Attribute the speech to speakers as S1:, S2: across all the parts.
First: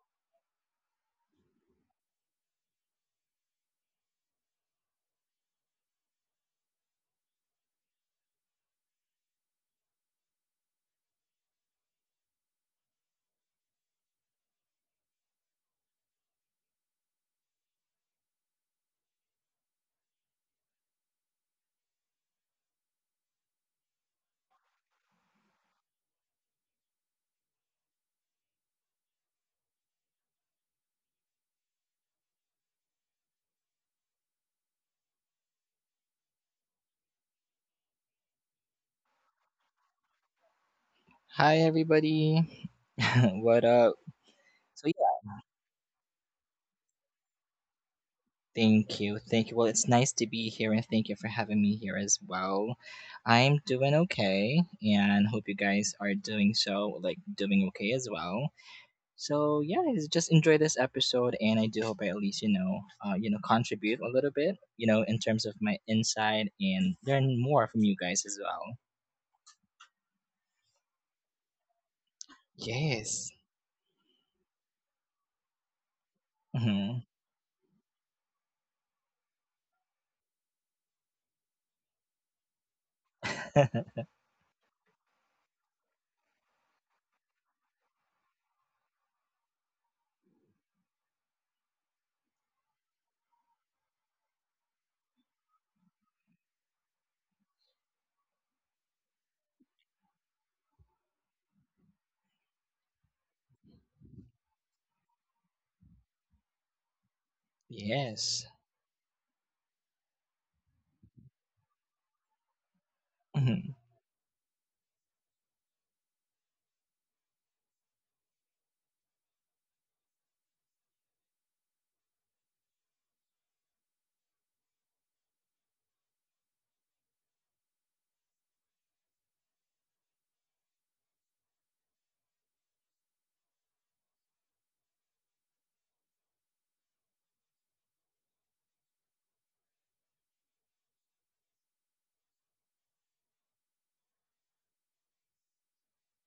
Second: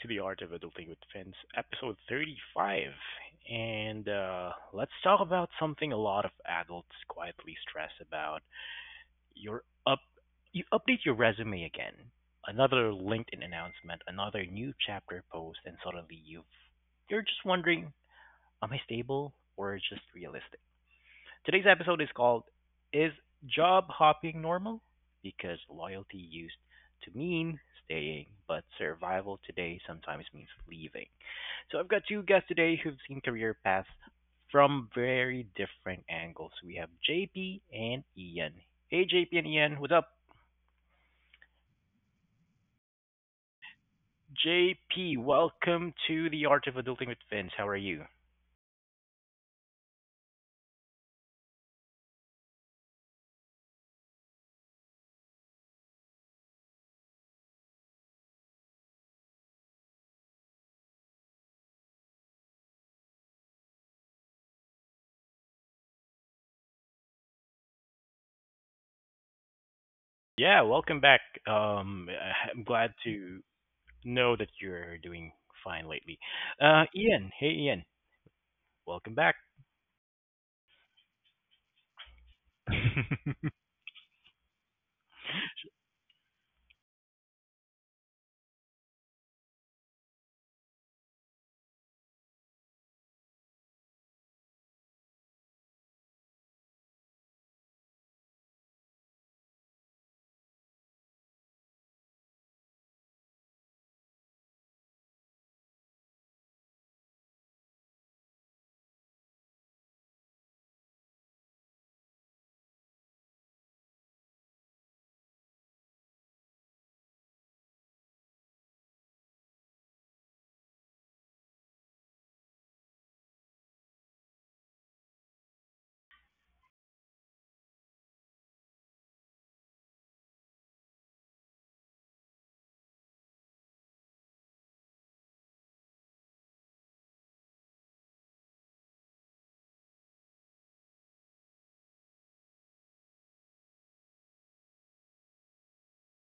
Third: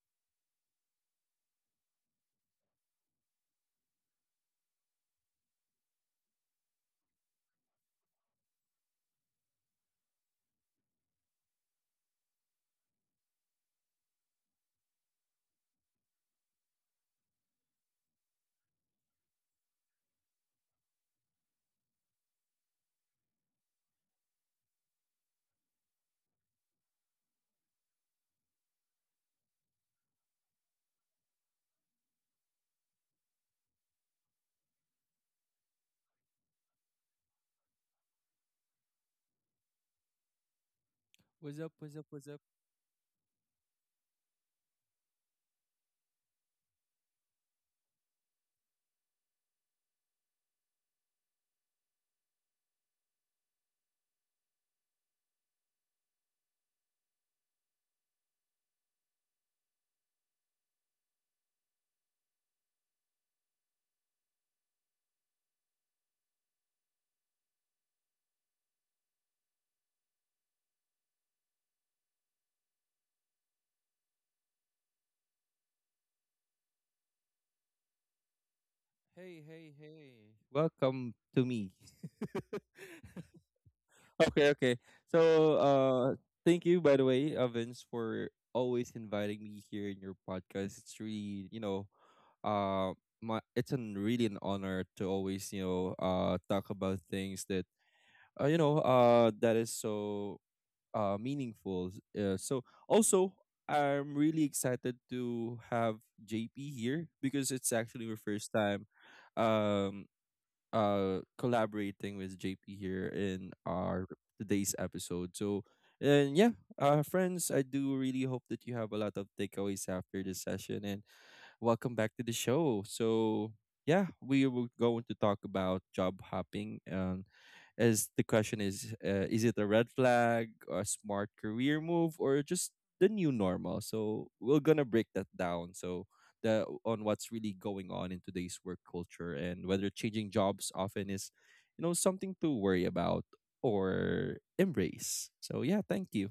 S1: to the Art of Adulting with Vince, episode 35. And let's talk about something a lot of adults quietly stress about. Your up you update your resume again. Another LinkedIn announcement, another new chapter post, and suddenly you're just wondering, am I stable or just realistic? Today's episode is called Is Job Hopping Normal? Because loyalty used to mean staying, but survival today sometimes means leaving. So I've got two guests today who've seen career paths from very different angles. We have JP and Ian. Hey, JP and Ian, what's up?
S2: Hi,
S3: What's up? What's up? What's up?
S2: everybody. What up? So,
S1: JP,
S2: yeah,
S1: welcome to the Art of Adulting with Vince. How are you?
S2: thank you. Thank you. Well, it's nice to be here and thank you for having me here as well. I'm doing okay and hope you guys are doing so, doing okay as well. So, yeah, just enjoy this episode and I do hope I at least, contribute a little bit, you know, in terms of my insight and learn more from you guys as well.
S1: Yeah, welcome back. Um, I'm glad
S2: Yes.
S1: to know that you're doing fine lately.
S2: Hmm.
S1: Ian, welcome back.
S3: Hey, hey, hey. Welcome to me. Okay. So, uh, Thank you, by the way, Vince, for always inviting me here in your podcast. It's really, you know, my it's an really an honor to always, talk about things that that is so meaningful. So also, I'm really excited to have JP here because it's actually my
S2: Yes.
S3: first time um, collaborating with JP here in
S2: Mm-hmm.
S3: our today's episode. So, and yeah, friends, I do really hope that you have a lot of takeaways after this session and welcome back to the show. So, yeah, we were going to talk about job hopping. As the question is it a red flag, or a smart career move, or just the new normal? So we're gonna break that down. So the on what's really going on in today's work culture and whether changing jobs often is, you know, something to worry about or embrace. So yeah, thank you.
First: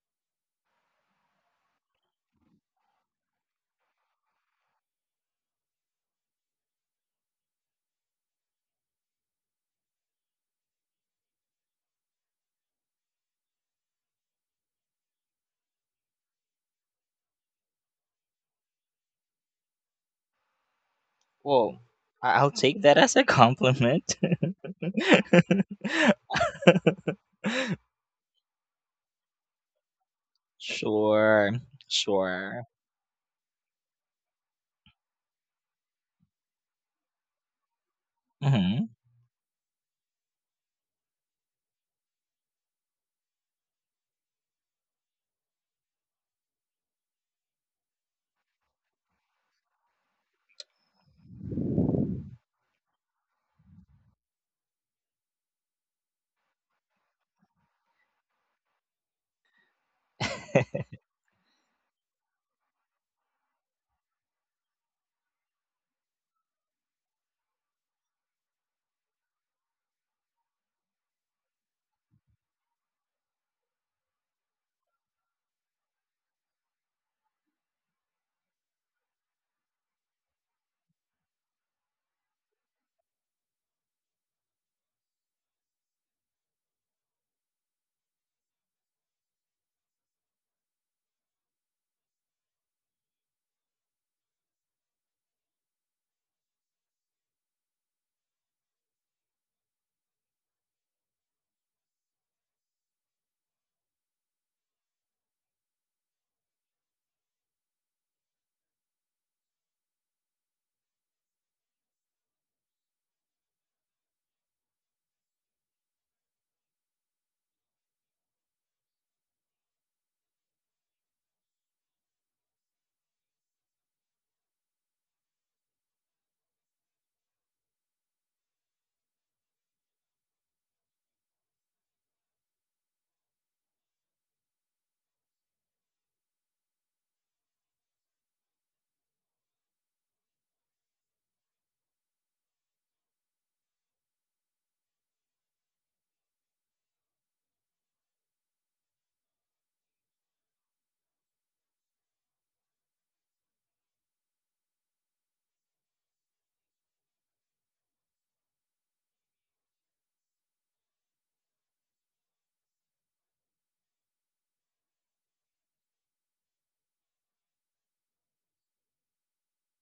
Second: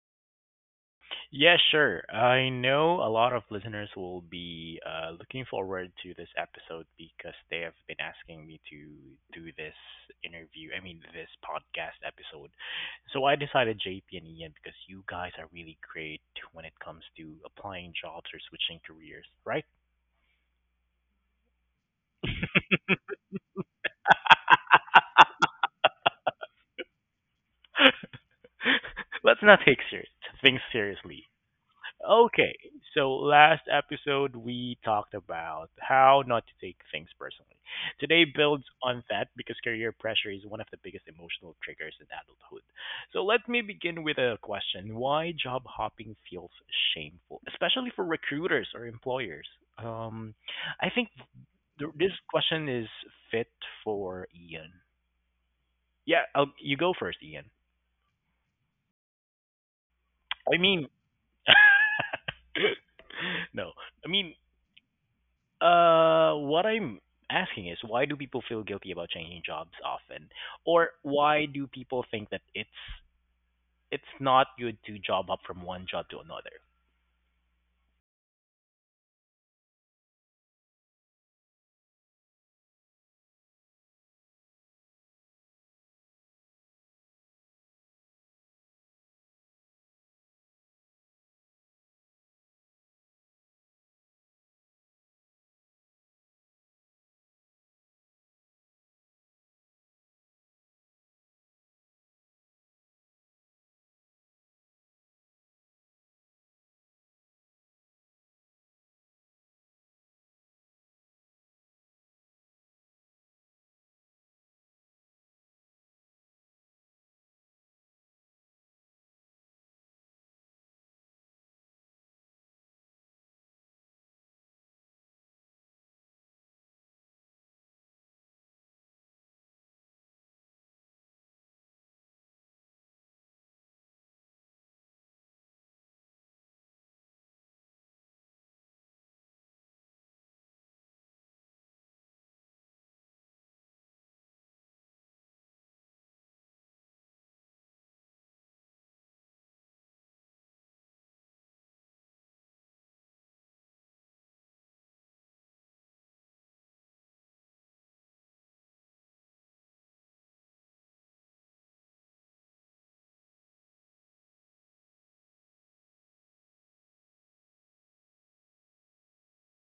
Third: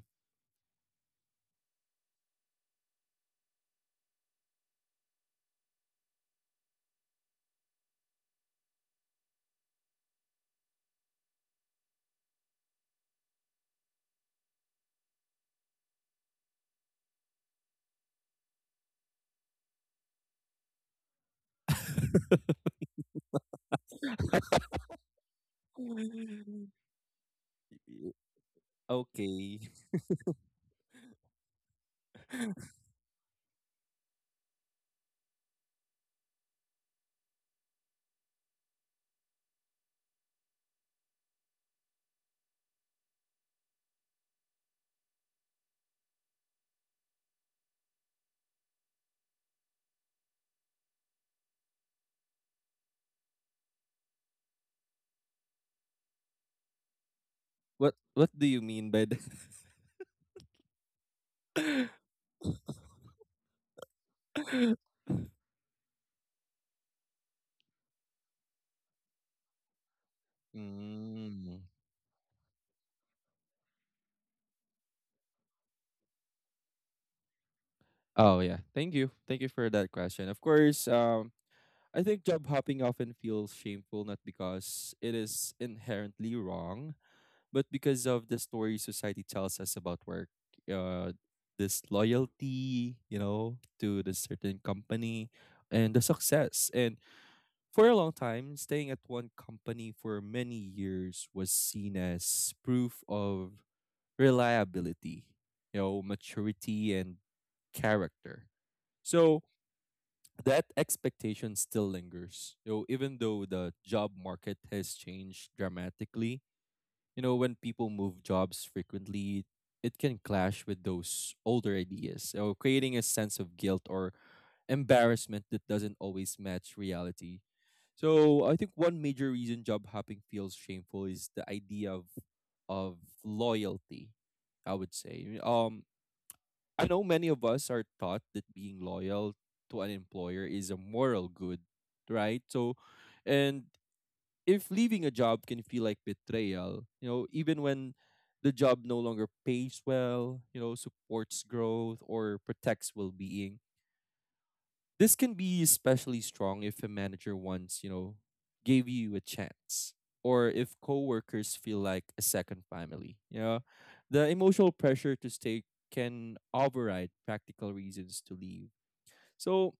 S1: Yeah, sure. I know a lot of listeners will be looking forward to this episode because they have been asking me to do this interview, I mean, this podcast episode. So I decided JP and Ian because you guys are really great when it comes to applying jobs or switching careers, right?
S2: Whoa. I'll take that as a compliment.
S3: Mm. Y-
S1: Let's not
S3: Okay.
S1: take serious, things seriously.
S2: Sure.
S1: Okay,
S2: Sure.
S1: so last episode we talked about how not to take things personally. Today builds
S2: Hmm.
S1: on that because career pressure is one of the biggest emotional triggers in adulthood. So let me begin with a question: Why job hopping feels shameful, especially for recruiters or employers? Um, I think this question is fit for Ian. Yeah, you go first, Ian.
S3: What do you mean by that?
S1: I mean, no, I mean, what I'm asking is, why do people feel guilty about changing jobs often, or why
S3: mm.
S1: do people think that it's not good to job up from one job to another?
S3: Oh yeah. Thank you for that question. Of course, I think job hopping often feels shameful not because it is inherently wrong, but because of the story society tells us about work. Uh, this loyalty, you know, to the certain company and the success. And for a long time, staying at one company for many years was seen as proof of reliability, you know, maturity and character. So that expectation still lingers. You know, even though the job market has changed dramatically, you know, when people move jobs frequently, it can clash with those older ideas, so creating a sense of guilt or embarrassment that doesn't always match reality. So I think one major reason job hopping feels shameful is the idea of loyalty. I would say. I know many of us are taught that being loyal to an employer is a moral good, right? So, and if leaving a job can feel like betrayal, you know, even when the job no longer pays well, you know, supports growth or protects well being, this can be especially strong if a manager once, you know, gave you a chance or if coworkers feel like a second family. You know, the emotional pressure to stay can override practical reasons to leave. So,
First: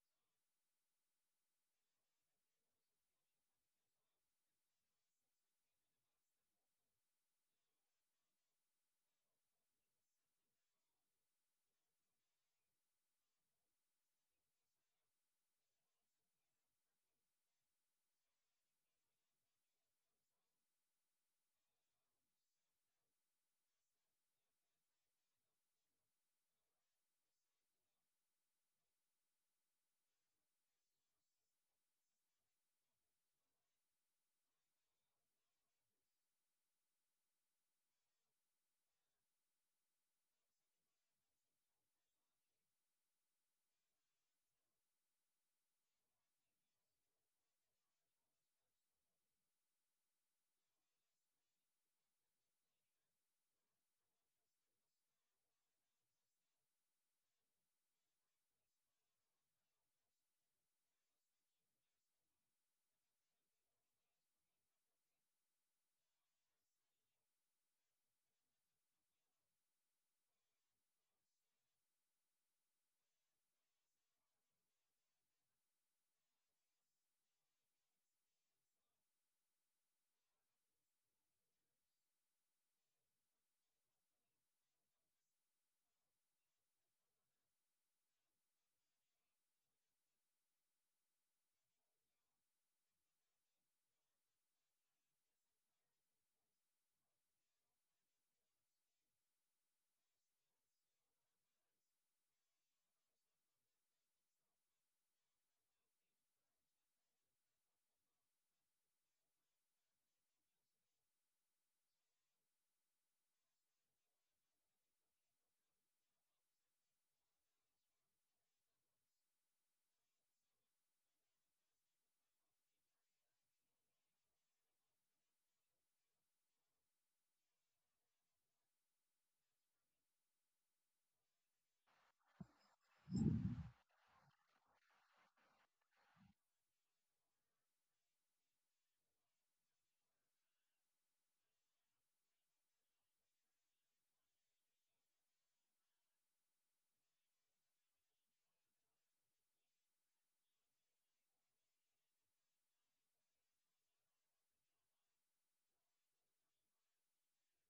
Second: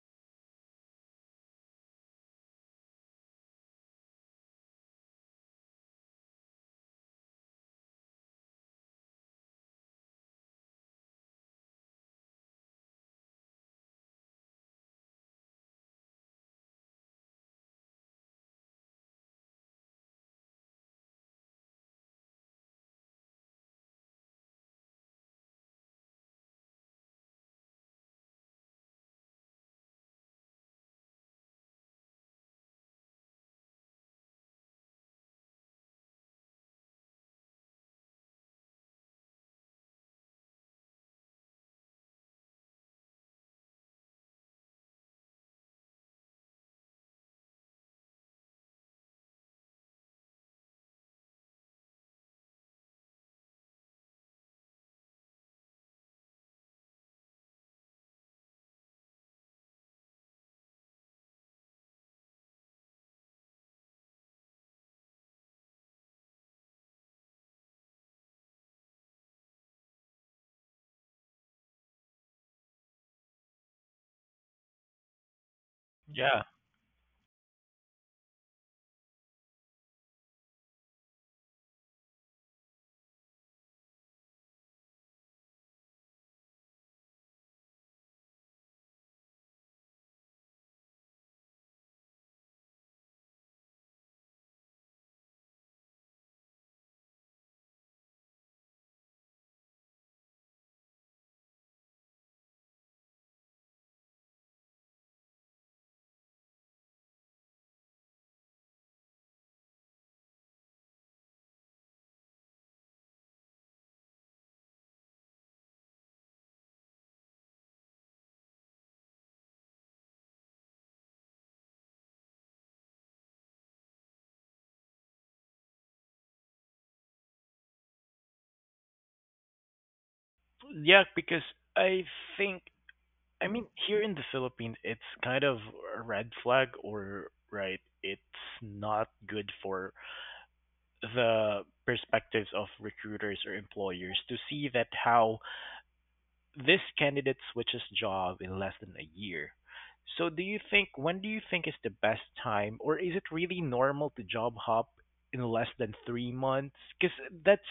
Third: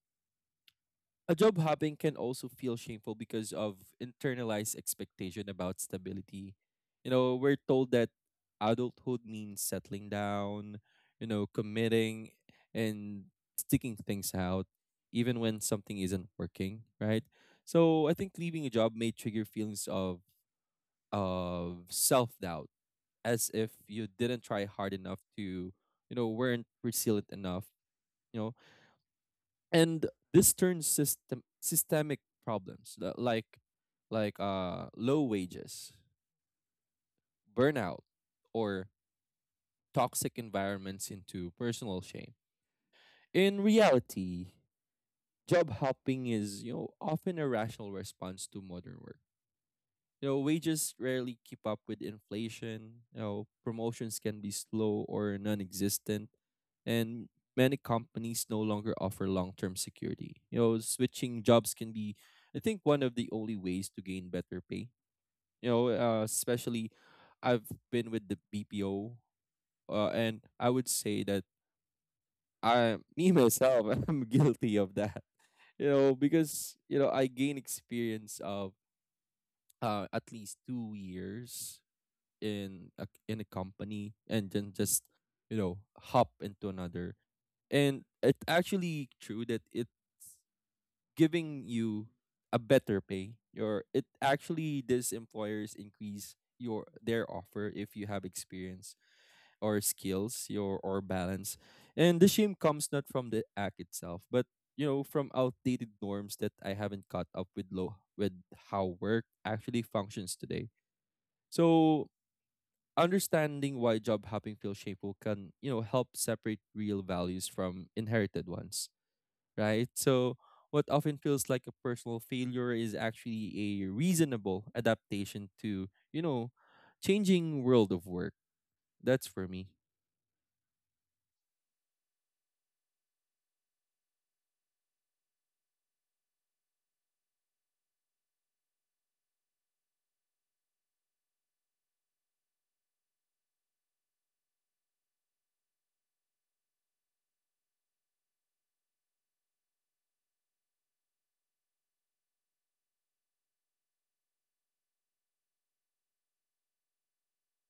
S3: a job hopping can also feel shameful because of internalized expectation about stability. You know, we're told that adulthood means settling down, you know, committing and sticking things out, even when something isn't working, right? So I think leaving a job may trigger feelings of self doubt, as if you didn't try hard enough to, you know, weren't resilient enough. You know, and this turns systemic problems that like low wages, burnout, or toxic environments into personal shame. In reality, job hopping is, you know, often a rational response to modern work. You know, wages rarely keep up with inflation. You know, promotions can be slow or non-existent, and many companies no longer offer long-term security. You know, switching jobs can be, I think, one of the only ways to gain better pay. Especially I've been with the BPO, and I would say that me myself, I'm guilty of that. You know,
S1: Yeah.
S3: because you know I gain experience of at least two years in a company and then just, you know, hop into another, and it's actually true that it giving you a better pay your it actually these employers increase your their offer if you have experience or skills your or balance, and the shame comes not from the act itself but, you know, from outdated norms that I haven't caught up with low with how work actually functions today. So understanding why job hopping feels shameful can, you know, help separate real values from inherited ones, right? So what often feels like a personal failure is actually a reasonable adaptation to, you know, changing world of work. That's for me.
S1: Yeah, because I think, I mean, here in the Philippines it's kind of a red flag, or, right, it's not good for the perspectives of recruiters or employers to see that, how this candidate switches job in less than a year. So do you think, when do you think is the best time, or is it really normal to job hop in less than 3 months? Cuz that's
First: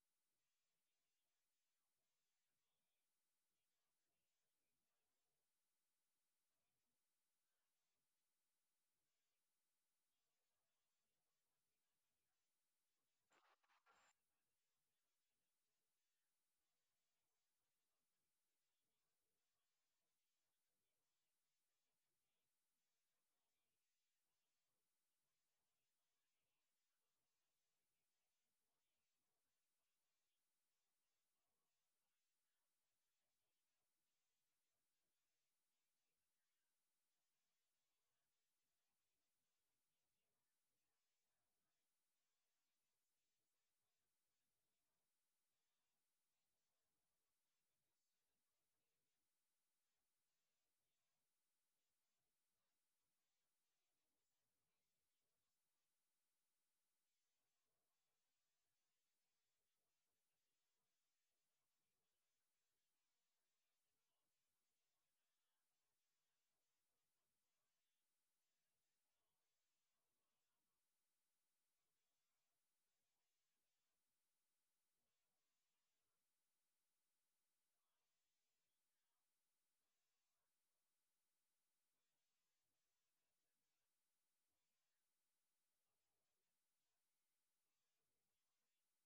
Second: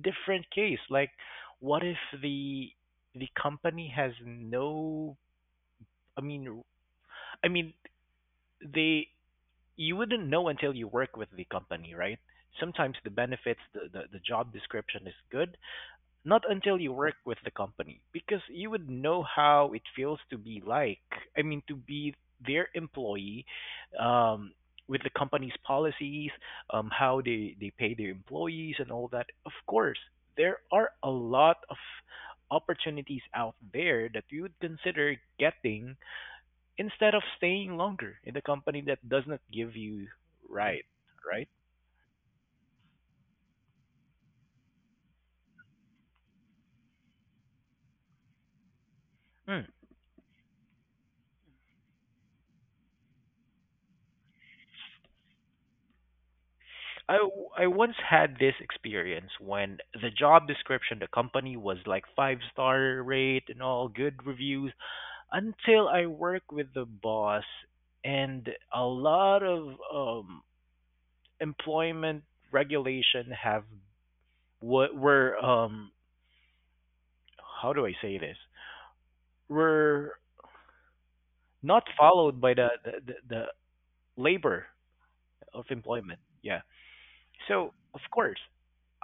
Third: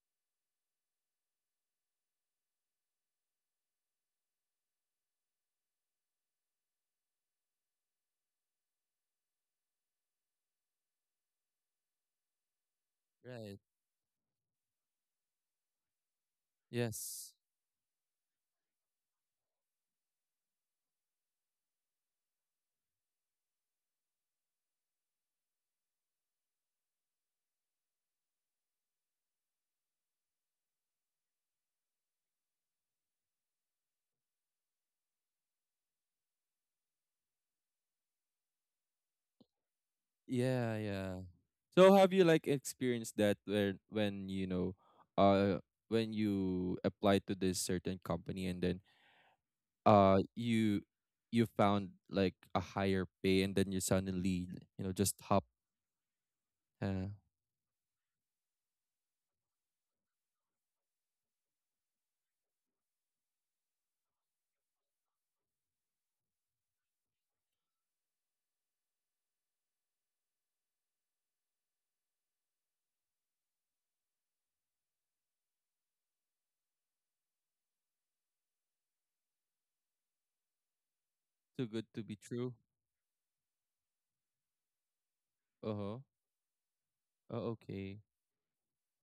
S1: different case. Like, what if the the company has no I mean I mean they you wouldn't know until you work with the company, right? Sometimes the
S3: right
S1: benefits, the job description is good, not until you work
S3: yes.
S1: with the company, because you would know how it feels to be like, I mean, to be their employee, um, with the company's policies, how they pay their employees and all that. Of course, there are a lot of opportunities out there that you would consider getting instead of staying longer in the company that does not give you
S3: Yeah,
S1: right,
S3: yeah.
S1: right?
S3: So have you like experienced that where when you know, uh when you apply to this certain company, and then
S1: Hmm.
S3: you you found like a higher pay, and then you suddenly, you know, just hop, uh,
S1: I once had this experience when the job description, the company was like five-star rate and all good reviews, until I worked with the boss, and a lot of employment regulation have, what were, how do I say this, were
S3: too
S1: not
S3: good to be
S1: followed
S3: true.
S1: by the labor of
S3: Uh-huh.
S1: employment. Yeah.
S3: Oh,
S1: So of
S3: okay.
S1: course,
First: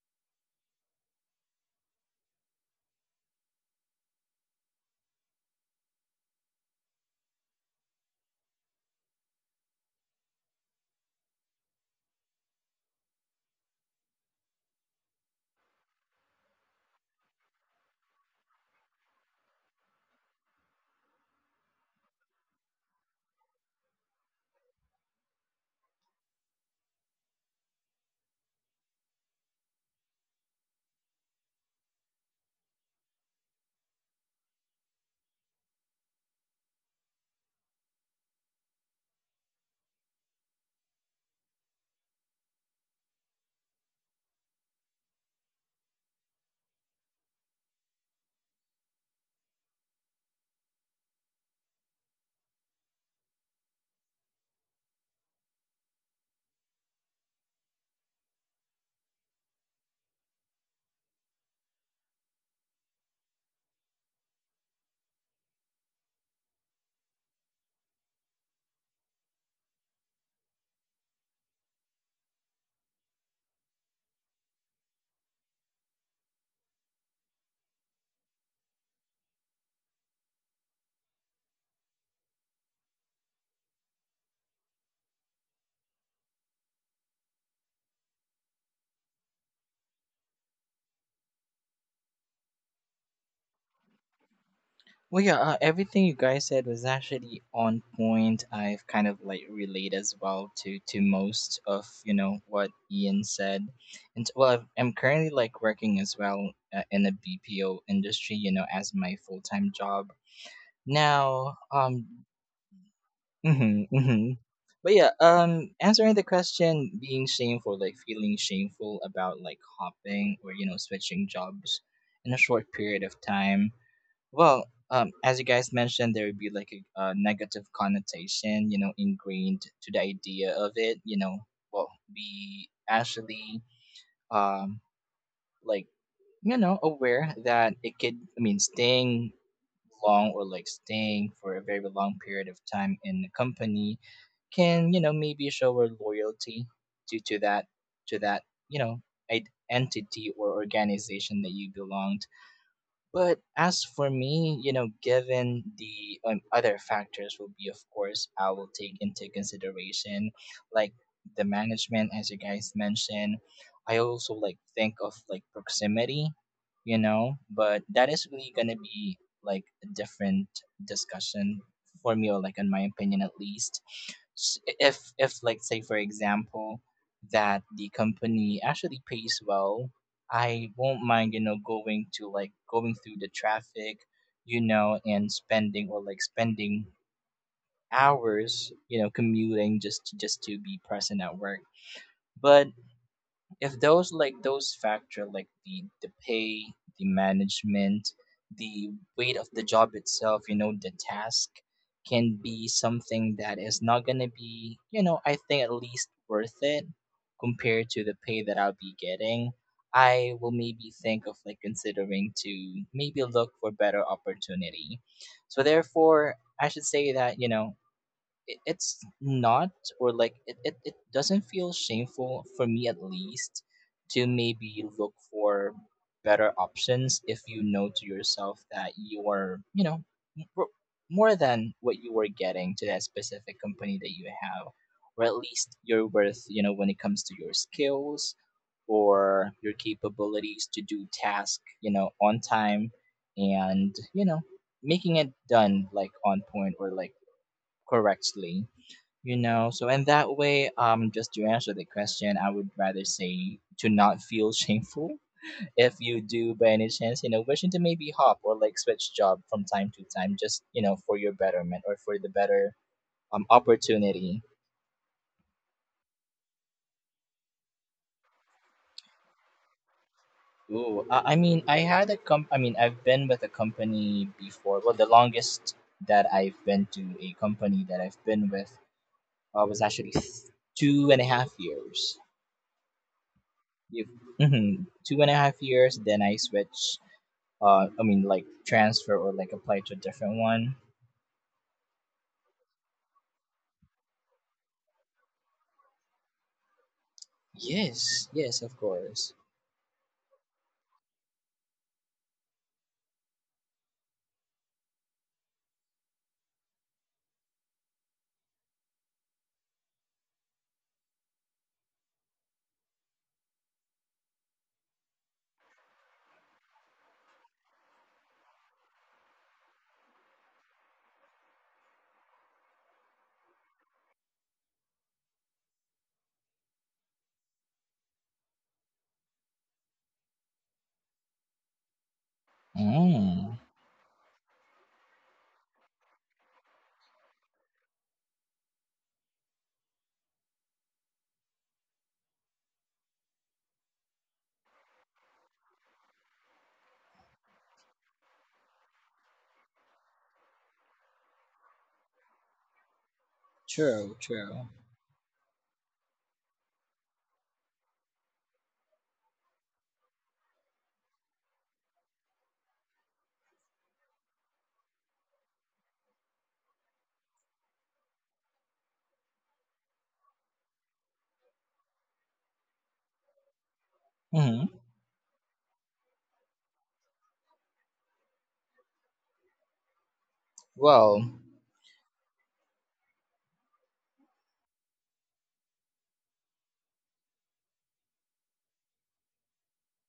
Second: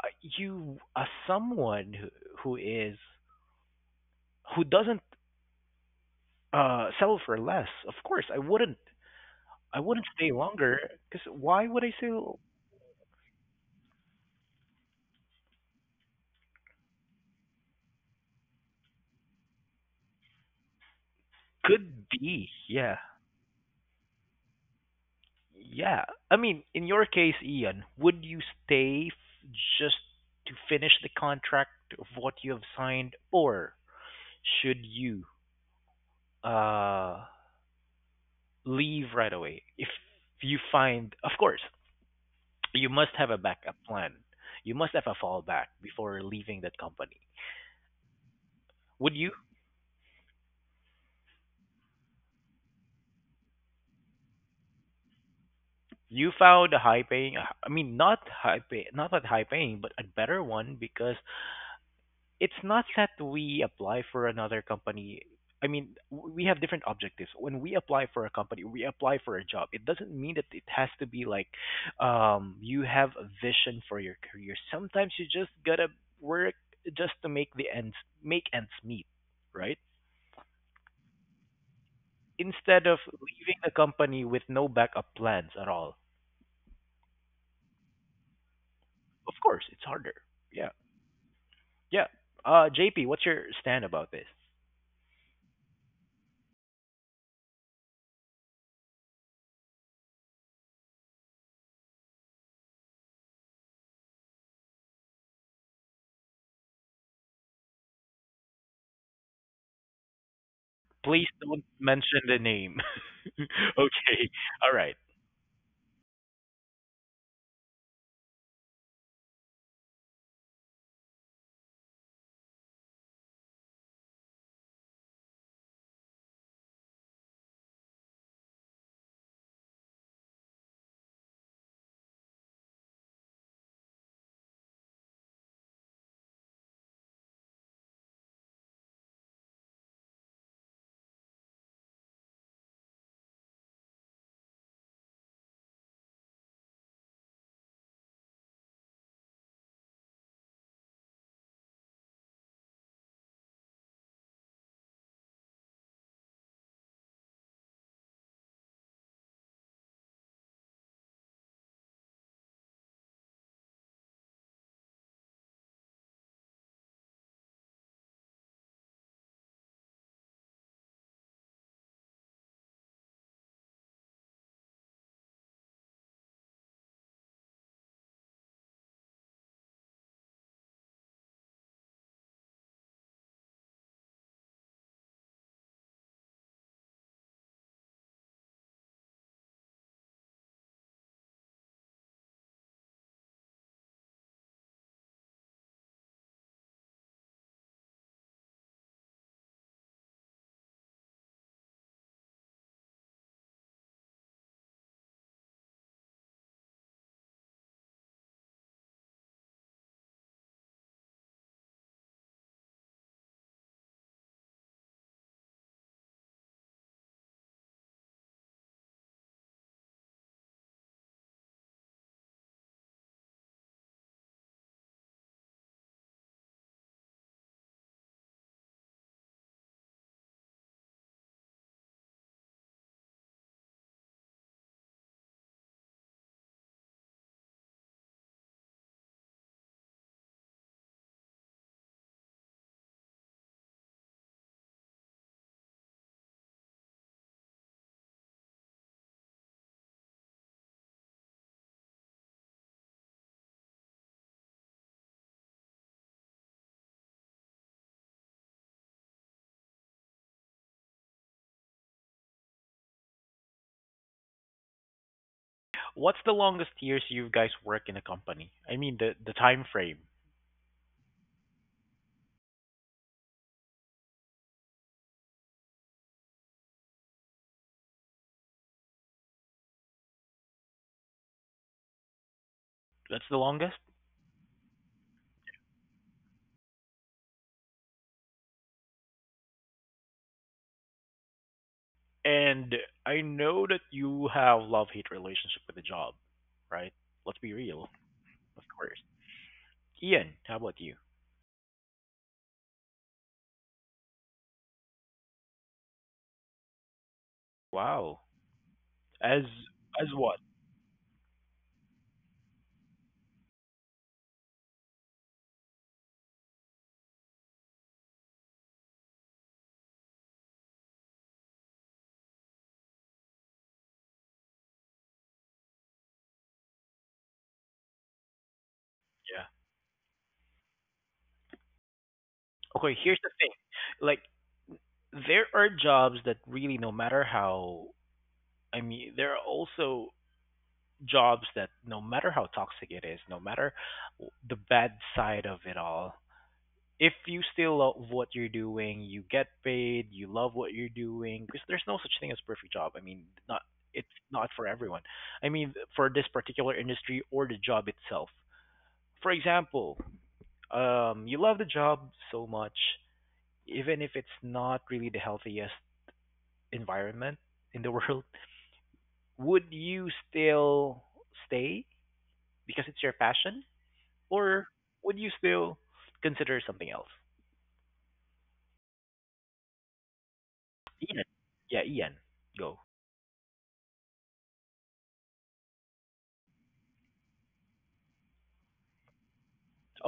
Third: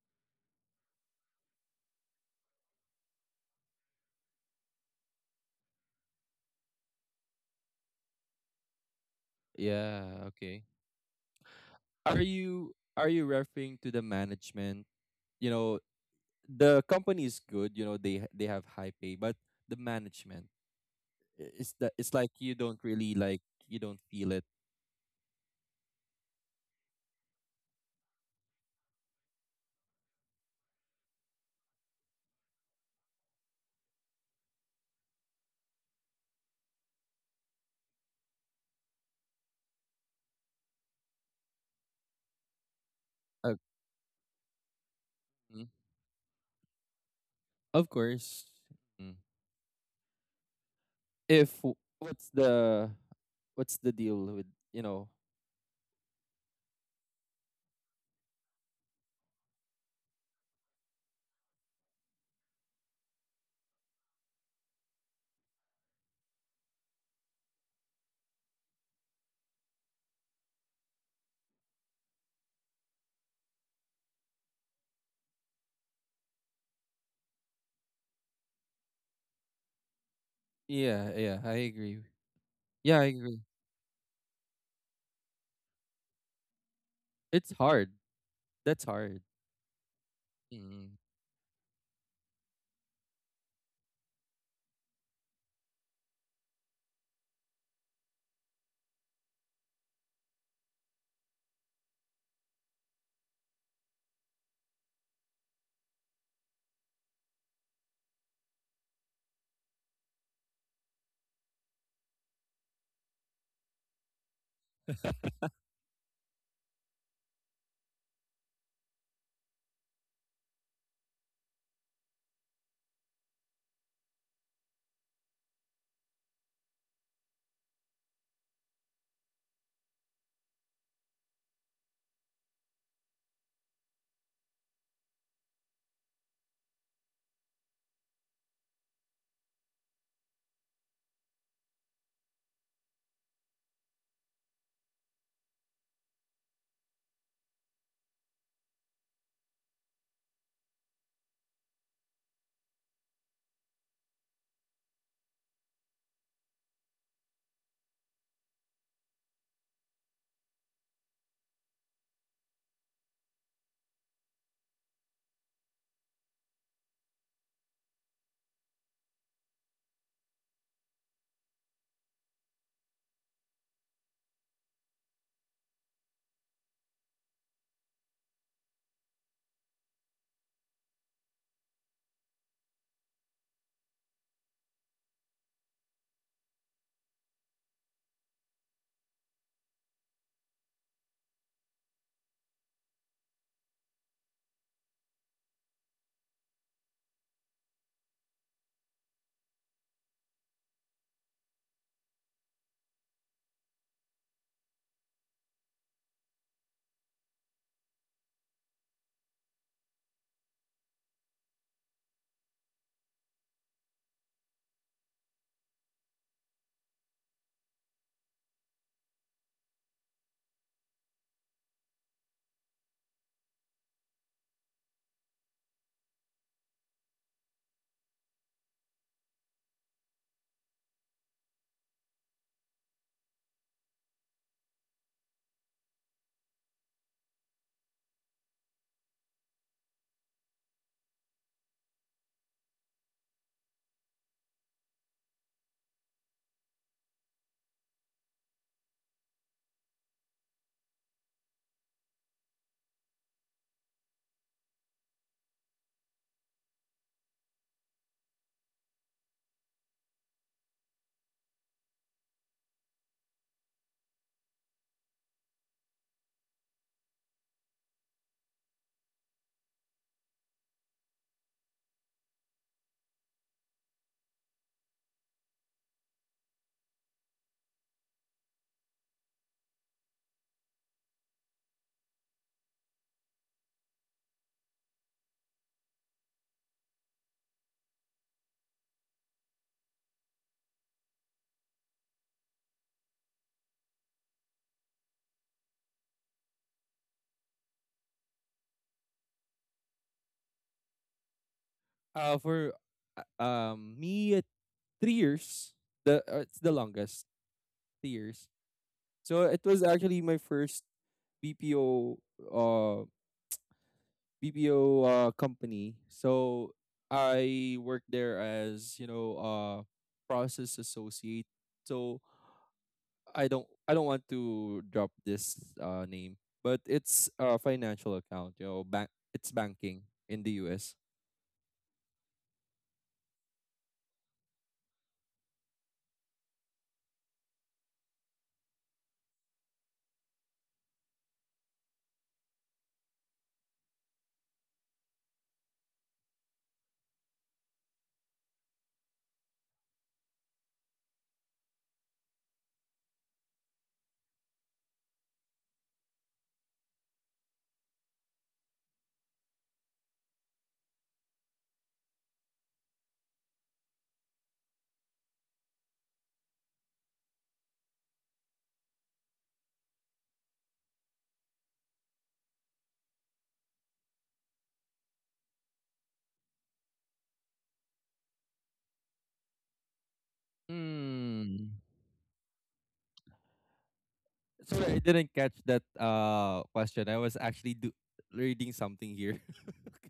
S1: uh, you, as someone who is who doesn't sell for less. Of course, I wouldn't. I wouldn't
S3: Yeah,
S1: stay
S3: okay.
S1: longer, because why would I say
S3: are you are you referring to the management? You know, the company is good, you know, they have high pay, but the management, it's that
S1: could
S3: it's like
S1: be?
S3: you don't
S1: Yeah,
S3: really, you don't feel it.
S1: yeah. I mean, in your case, Ian, would you stay just to finish the contract of what you have signed, or should you uh leave right away if you find? Of course, you must have a
S3: Uh,
S1: backup plan. You must have a
S3: mm,
S1: fallback before leaving that company.
S3: of course. Mm.
S1: Would you
S3: If what's the, what's the deal with, you know,
S1: You found a high paying, I mean, not high pay, not that high paying, but a better one, because it's not that we apply for another company. I mean, we have different objectives. When we apply for a company, we apply for a job. It doesn't mean that it has to be like, you have a vision for your career. Sometimes you just gotta work just to make ends meet, right?
S3: Yeah, yeah, I agree.
S1: Instead
S3: Yeah,
S1: of
S3: I agree.
S1: leaving the company with no backup plans at all.
S3: It's hard. That's hard.
S1: Of course, it's harder. Yeah.
S3: Mm.
S1: Yeah. JP, what's your stand about this?
S2: Well, everything you guys said was actually on point. I've kind of like relate as well to most of you know what Ian said, and I'm currently like working as well in the BPO industry, you know, as my full time job
S1: Please
S2: now.
S1: don't mention the name.
S2: Mhm,
S1: Okay.
S2: mhm.
S1: All
S2: But
S1: right.
S2: yeah, answering the question, being shameful, like feeling shameful about like hopping or you know switching jobs in a short period of time. Well, as you guys mentioned, there would be like a negative connotation, you know, ingrained to the idea of it. Well, be actually um like you know aware that it could. I mean, staying long or like staying for a very long period of time in the company can you know maybe show our loyalty to that you know entity or organization that you belong, but as for me, you know, given the other factors will be, of course, I will take into consideration like the management, as you guys mentioned. I also like think of like proximity, you know, but that is really gonna be like a different discussion for me, or like in my opinion at least. If like say for example that the company actually pays well, I won't mind, you know, going to like going through the traffic, you know, and spending or like spending hours, you know, commuting just to be present at work. But if those like those factor like the pay, the management, the weight of the job itself, you know, the task can be something that is not going to be you know I think at least worth it compared to the pay that I'll be getting. I will maybe think of like considering to maybe look for better opportunity. So therefore, I should say that you know it's not or like it doesn't feel shameful for me at least to maybe look for better options if you know to yourself that you are you know m- r- more than what you were getting to that specific company that you have, or at least your worth, you know, when it comes to your skills or your capabilities to do task you know on time and you know making it done like on point or like correctly, you know. So in that way, just to answer the question, I would rather say to not feel shameful if you do by any chance you know wishing to maybe hop or like switch job from time to time just you know for your betterment or for the better opportunity.
S1: What's the longest years you guys work in a company? I mean, the time frame.
S2: Ooh, I mean I had a comp I mean I've been with a company before. Well, the longest that I've been to a company that I've been with was actually 2.5 years.
S1: That's the longest.
S2: You Mhm. 2.5 years then I switched. I mean like transfer or like apply to a different one.
S1: And I know that you have love hate relationship with the job, right? Let's be real,
S2: Yes, yes,
S1: of
S2: of
S1: course.
S2: course.
S1: Ian, how about you?
S3: For me, three years. The It's the longest, three
S1: Wow.
S3: years. So
S1: As
S3: it was
S1: as
S3: actually my
S1: what?
S3: first BPO uh BPO uh company. So I worked there as, you know, process associate. So I don't want to drop this name, but it's a financial account, you know, bank
S1: Yeah.
S3: it's banking in the US.
S1: Okay, here's the thing.
S2: Mm.
S1: Like, there are jobs that really, no matter how, I mean, there are also jobs that, no matter how toxic it is, no matter the bad side of it all, if you still love what you're doing, you get paid, you love what you're doing, because there's no such thing as perfect job. I mean, not it's
S2: True,
S1: not
S2: true.
S1: for everyone. I mean, for this particular industry or the job itself. For example, you love the job so much, even if it's not really the healthiest environment in the world, would you still stay because it's your passion?
S2: Mm-hmm.
S1: Or would you still consider something else? Ian.
S2: Well,
S3: Mm.
S1: Yeah, Ian. Go.
S3: Sorry, I didn't catch that question. I was actually reading something here.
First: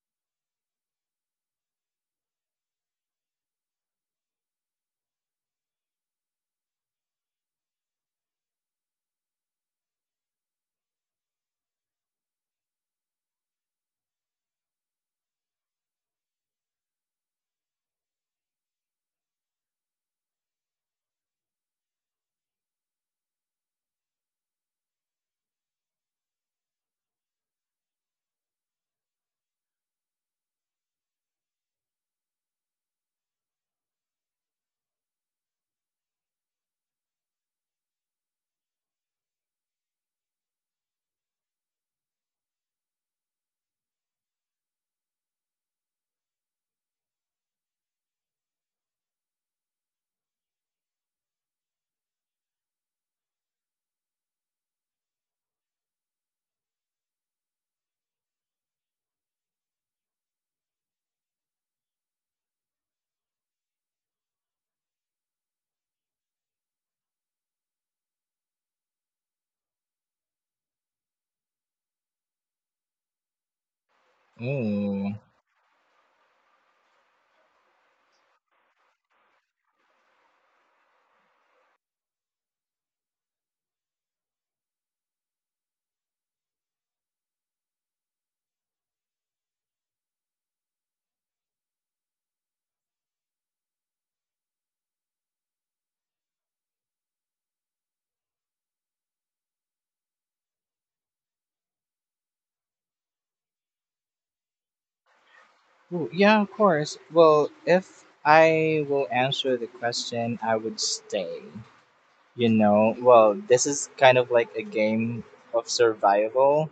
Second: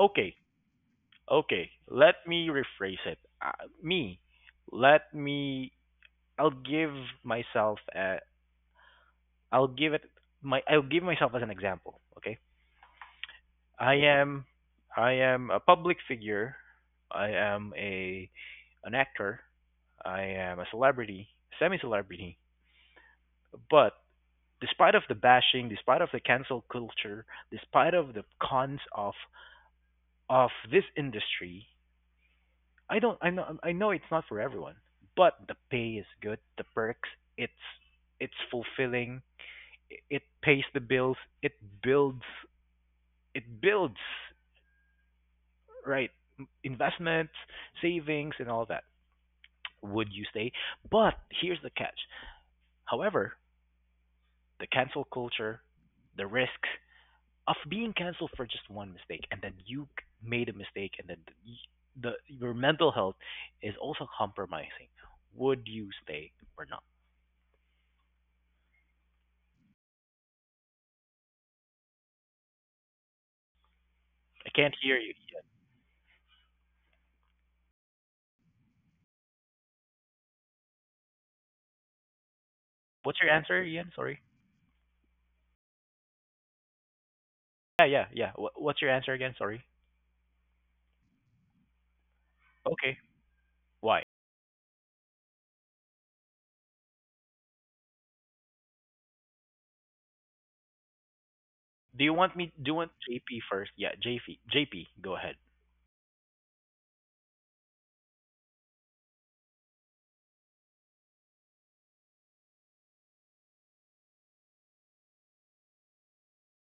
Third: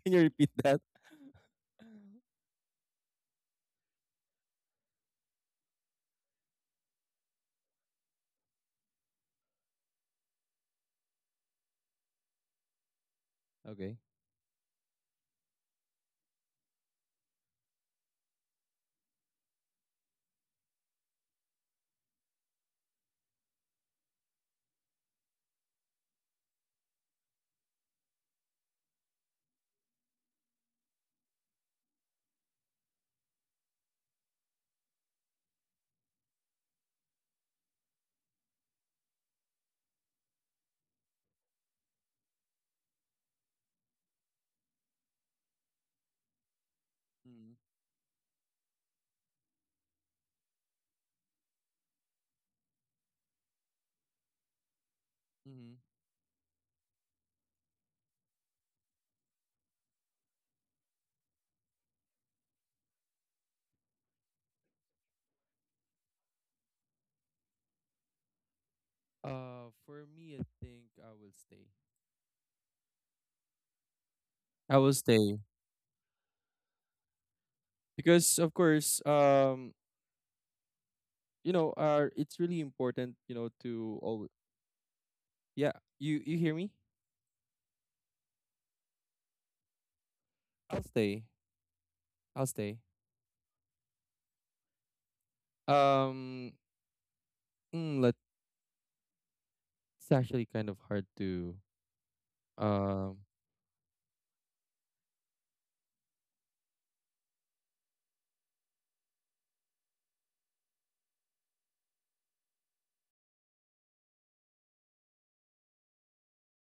S3: Can you repeat that?
S1: Okay. Let me rephrase it. Me. Let me. I'll give myself. A, I'll give it. My. I'll give myself as an example. Okay. I
S3: Okay.
S1: am. I am a public figure. I am a. An actor. I am a celebrity. Semi-celebrity. But despite of the bashing, despite of the cancel culture, despite of the cons of this industry, I know it's not for everyone, but the pay is good, the perks, it's it's fulfilling, it pays the bills, it builds it builds right investments, savings and all that. Would you stay? But here's the catch. However, the cancel culture,
S3: Mm-hmm.
S1: the risks of being canceled for just one mistake, and then you made a mistake, and then the your mental health is also compromising, would you stay or not?
S3: For me, I think I will stay.
S1: I can't
S3: I will
S1: hear you,
S2: ooh.
S3: stay
S1: Ian.
S3: because, of course, you know, it's really important,
S1: What's your
S3: you know,
S1: answer, Ian,
S3: to
S1: sorry?
S3: always. Yeah, you hear me?
S1: Yeah, yeah, yeah. What's your answer again, sorry?
S3: I'll stay. I'll stay.
S1: Okay, why
S3: Um, mm, Let's It's actually kind of hard to.
S1: do you want
S3: Um,
S1: JP first? Yeah, JP, go ahead.
S2: Ooh, yeah, of course. Well, if I will answer the question, I would stay. You know, well, this is kind of like a game of survival.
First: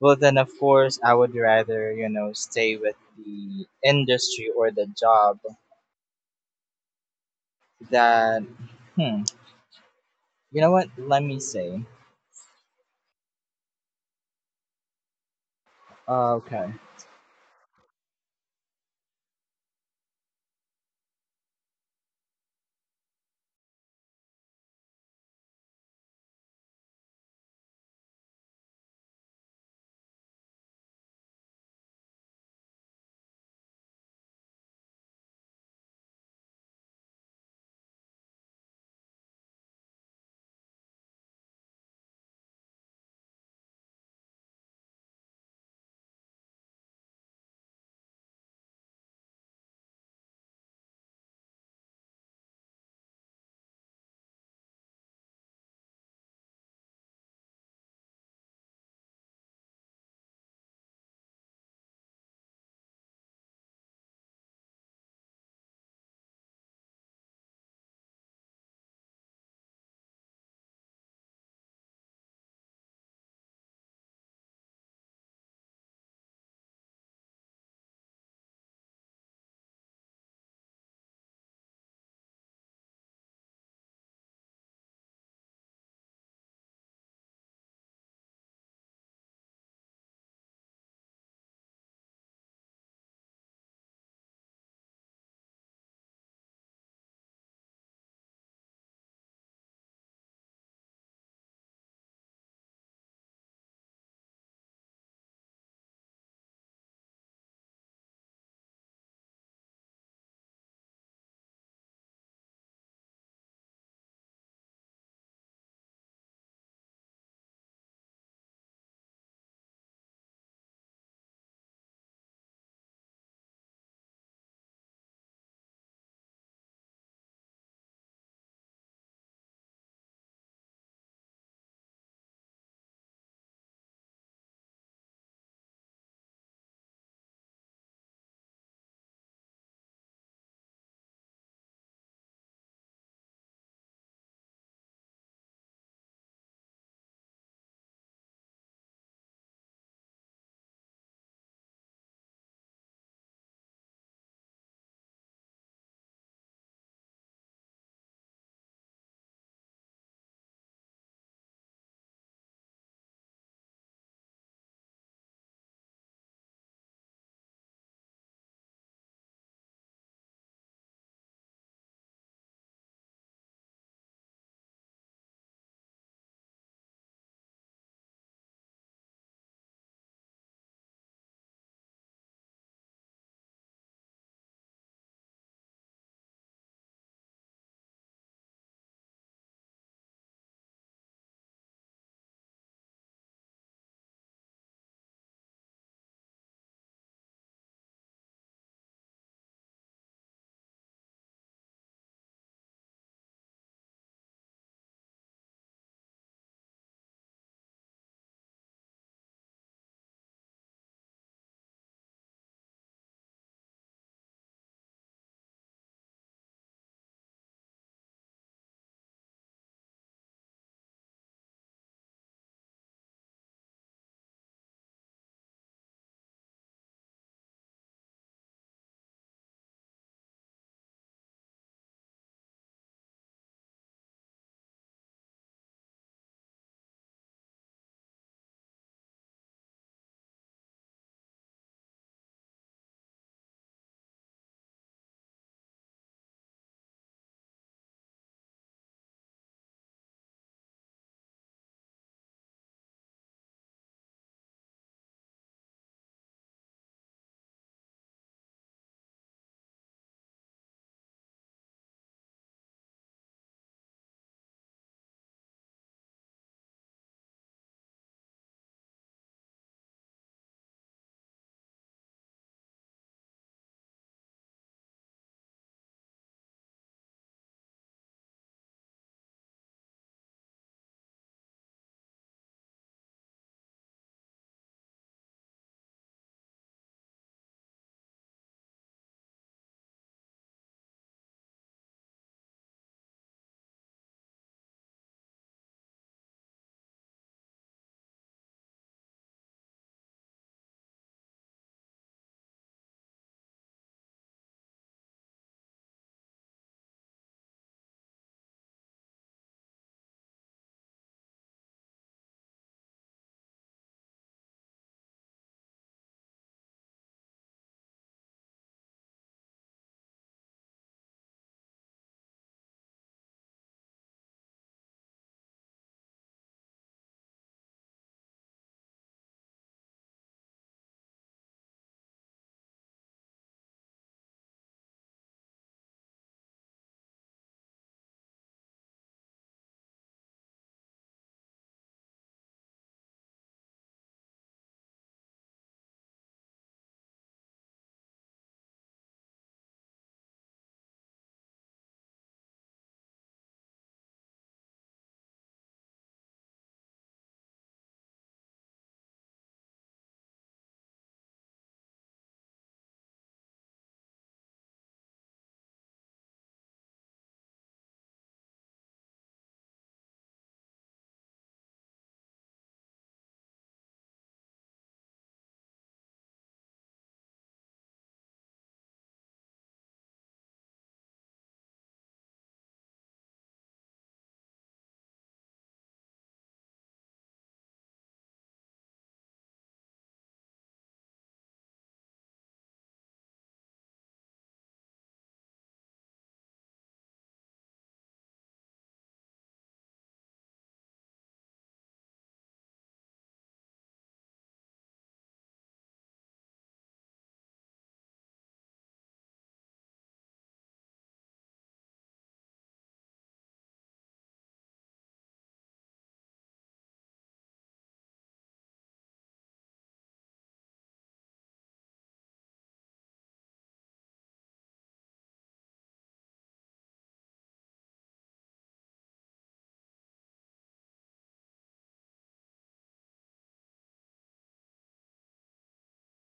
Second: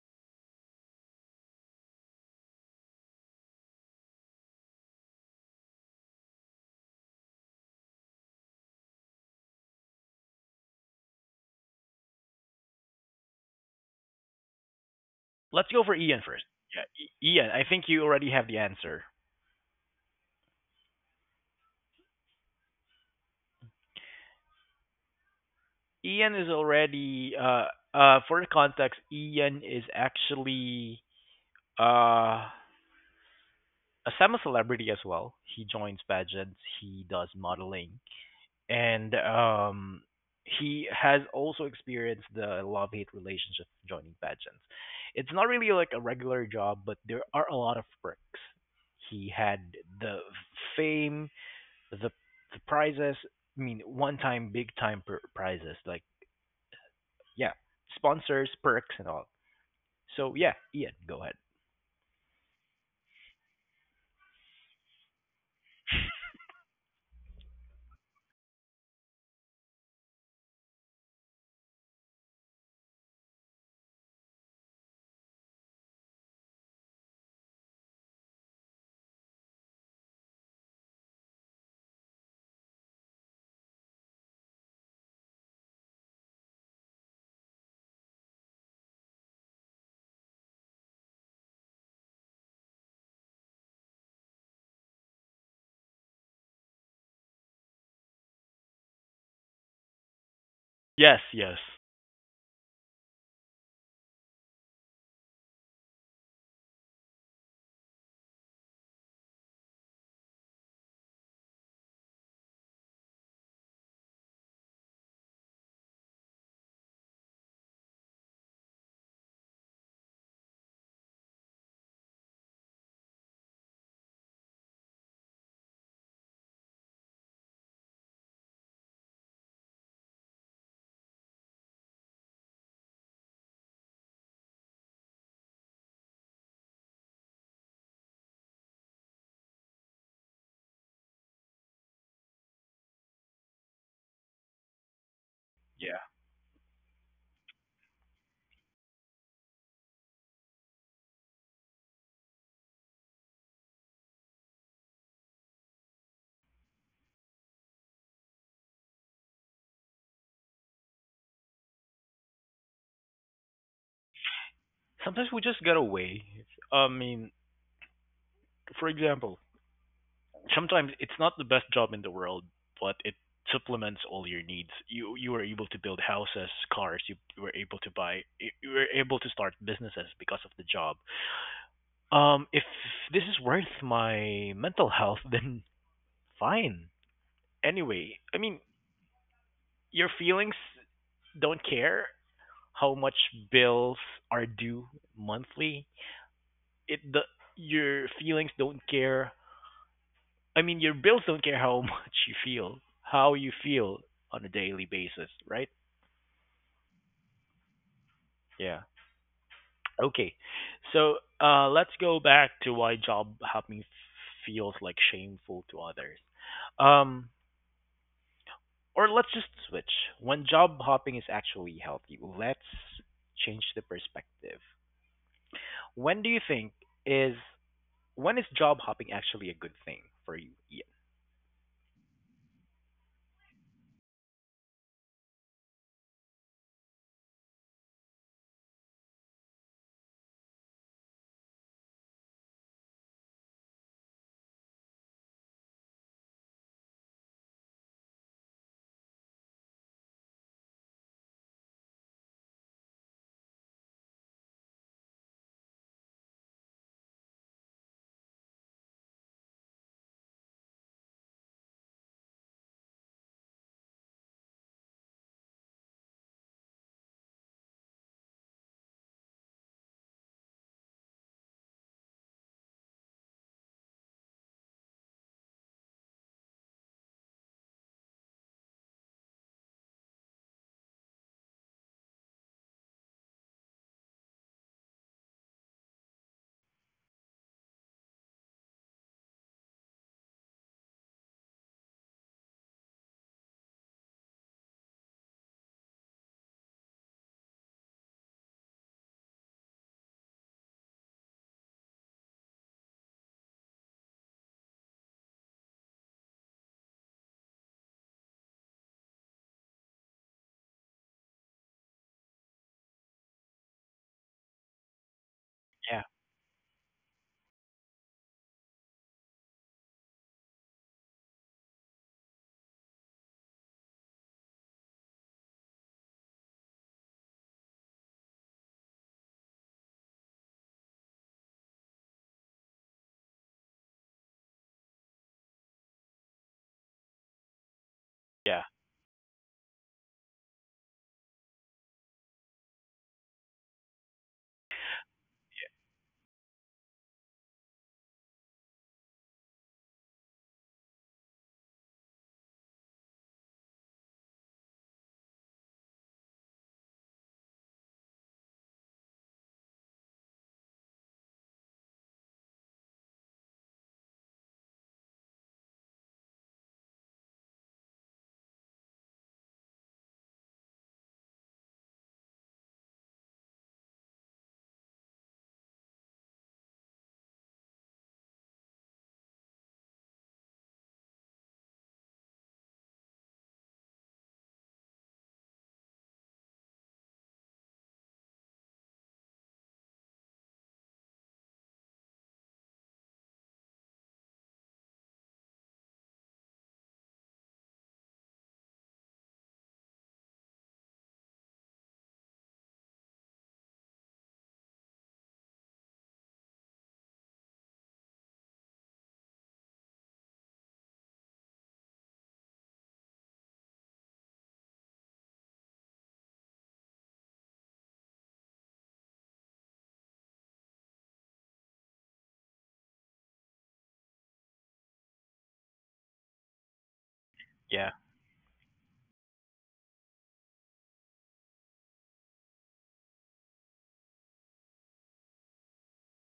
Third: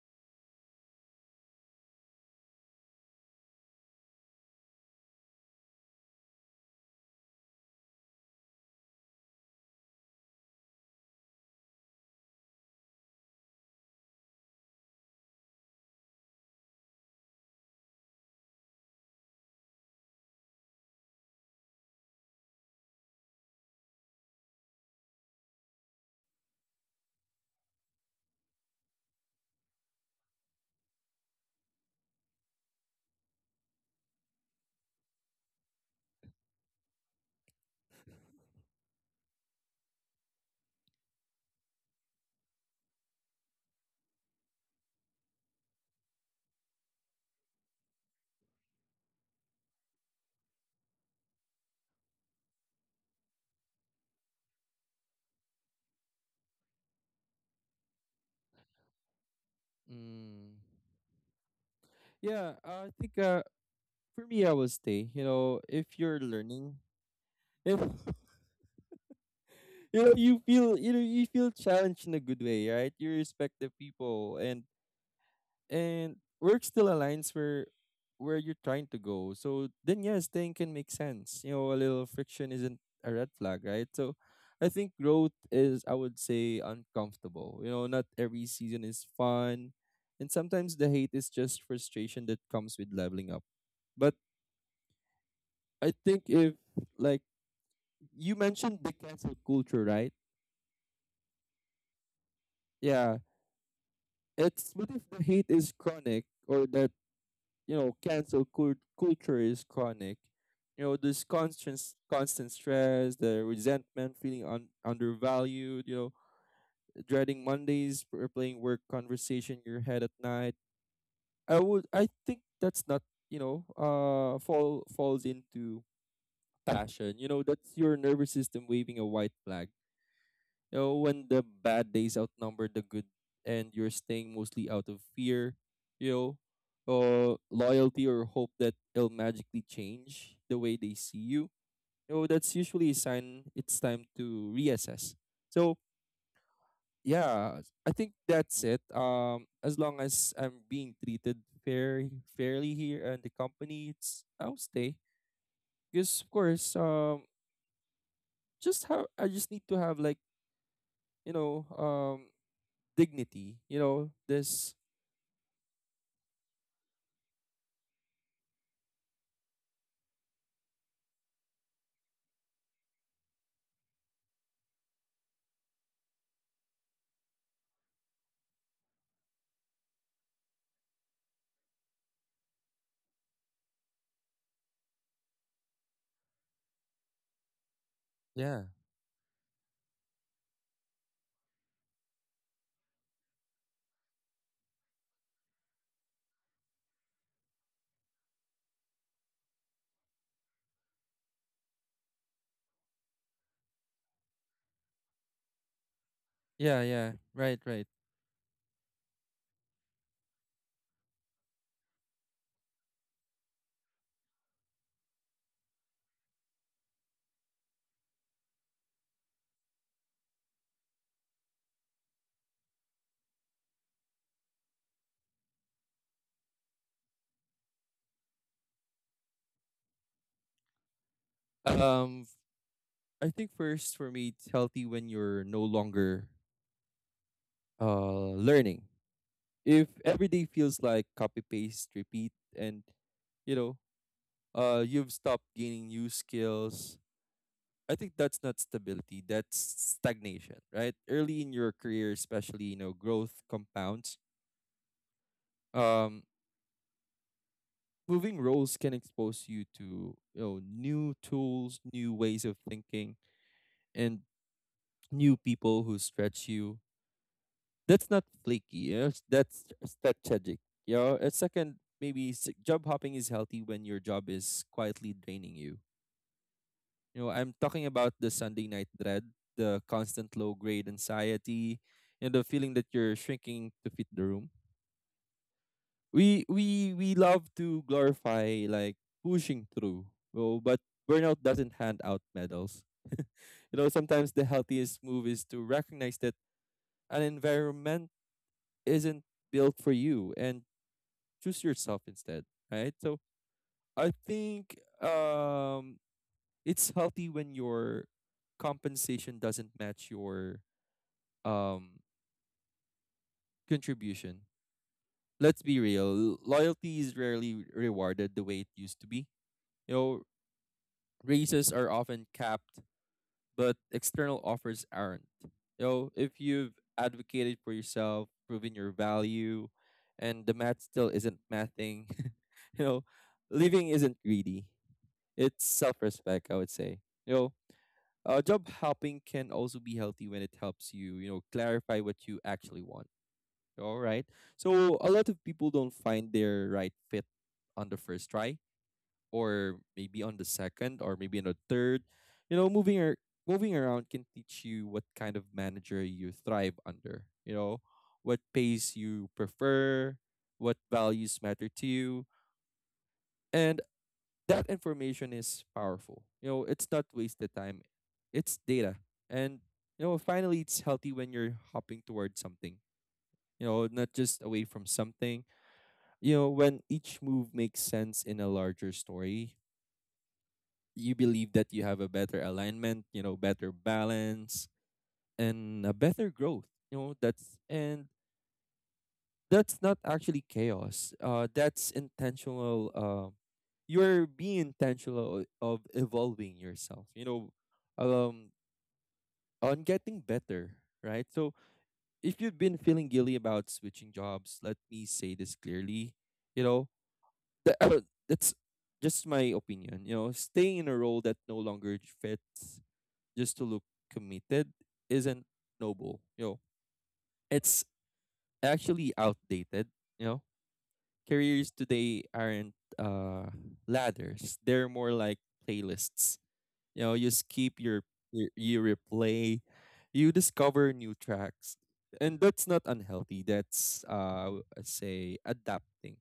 S2: Well, then, of course, I would rather, you know, stay with the industry or the job that, hmm, you know what? Let me say.
S1: Let's go for Ian
S2: Oh,
S1: first.
S2: okay.
S1: Yeah, Ian, I think you already have the answer. Ian is already for context, Ian is actually uh as I'm a celebrity as well, he joins pageants, he does modeling, and he has also experienced the love hate relationship of joining pageants. It's not really like a regular job, but there are a lot of perks. He had the fame, the the prizes. I mean, one time, big time prizes like, yeah, sponsors, perks, and all. So yeah,
S3: mm,
S1: Ian, go ahead.
S3: yeah, I think for me, I will stay. You know, if you're learning, if you feel, you feel challenged in a good way, right? You respect the people, and work still aligns where you're trying to go. So then yeah, staying can make sense. You know, a little friction isn't a red flag, right? So I think growth is, I would say, uncomfortable. You know, not every season is fun. And sometimes the hate is just frustration that comes with leveling up. But I think if, like, you mentioned the cancel culture, right?
S1: Yes, yes,
S3: Yeah. It's but if the hate is chronic, or the, you know, culture is chronic, you know, this constant stress, the resentment, feeling undervalued, you know, dreading Mondays, replaying work conversation in your head at night, I would, I think that's not, you know, falls into passion. You know, that's your nervous system waving a white flag. You know, when the bad days outnumber the good and you're staying mostly out of fear, you know, loyalty or hope that it'll magically change the way they see you, you know, that's usually a sign it's time to reassess. So,
S1: yeah.
S3: yeah, I think that's it. As long as I'm being treated fair, fairly here and the company, it's I'll stay. Because of course, just how I just need to have like, you know, dignity. You know this.
S1: Sometimes we just get away. I mean, for example, sometimes it's not the best job in the world, but it supplements all your needs. You were able to build houses, cars. You were able to buy, you were able to start businesses because of the job. If this is worth my mental health, then fine. Anyway, I mean,
S3: Yeah.
S1: your feelings don't care how much bills are due monthly. It the your feelings don't care I mean, your bills don't care how much you feel, how you feel on a daily basis, right?
S3: Yeah, yeah. Right, right.
S1: Yeah. Okay, so let's go back to why job hopping feels like shameful to others. Um, or let's just switch. When job hopping is actually healthy, let's change the perspective. When do you think is when is job hopping actually a good thing for you, Ian?
S3: Um f- I think first for me it's healthy when you're no longer learning. If every day feels like copy paste repeat, and you know, you've stopped gaining new skills, I think that's not stability, that's stagnation, right? Early in your career especially, you know, growth compounds. Um Moving roles can expose you to, you know, new tools, new ways of thinking, and new people who stretch you. That's not flaky. You know? That's strategic. You know? And second, maybe job hopping is healthy when your job is quietly draining you. You know, I'm talking about the Sunday night dread, the constant low grade anxiety, and the feeling that you're shrinking to fit the room. We love to glorify like pushing through. But burnout doesn't hand out medals. You know, sometimes the healthiest move is to recognize that an environment isn't built for you and choose yourself instead, right? So I think it's healthy when your compensation doesn't match your um contribution. Let's be
S1: Yeah,
S3: real. Loyalty is rarely rewarded the way it used to be. You know, raises are often capped but external offers aren't. You know, if you've advocated for yourself, proven your value, and the math still isn't mathing, you know, living isn't greedy. It's self respect, I would say. You know,
S1: yeah,
S3: job hopping can also be healthy when it helps you, you know, clarify what you actually want. All right. So a lot of people don't find their right fit on the first try, or maybe on the second, or maybe on the third. You know, moving around can teach you what kind of manager you thrive under, you know, what pace you prefer, what values matter to you. And that information is powerful. You know, it's not wasted time. It's data. And finally it's healthy when you're hopping towards something. Not just away from something. You know, when each move makes sense in a larger story, you believe that you have a better alignment, you know, better balance and a better growth. You know, that's and that's not actually chaos. That's intentional. You're being intentional of evolving yourself, um on getting better, right? So if you've been feeling guilty about switching jobs, let me say this clearly, you know, that, that's just my opinion. You know, staying in a role that no longer fits just to look committed isn't noble. Yo, it's actually outdated. You know, careers today aren't uh ladders; they're more like playlists. You know, you skip
S1: yeah.
S3: your you replay, you discover new tracks, and that's not unhealthy. That's I say adapting.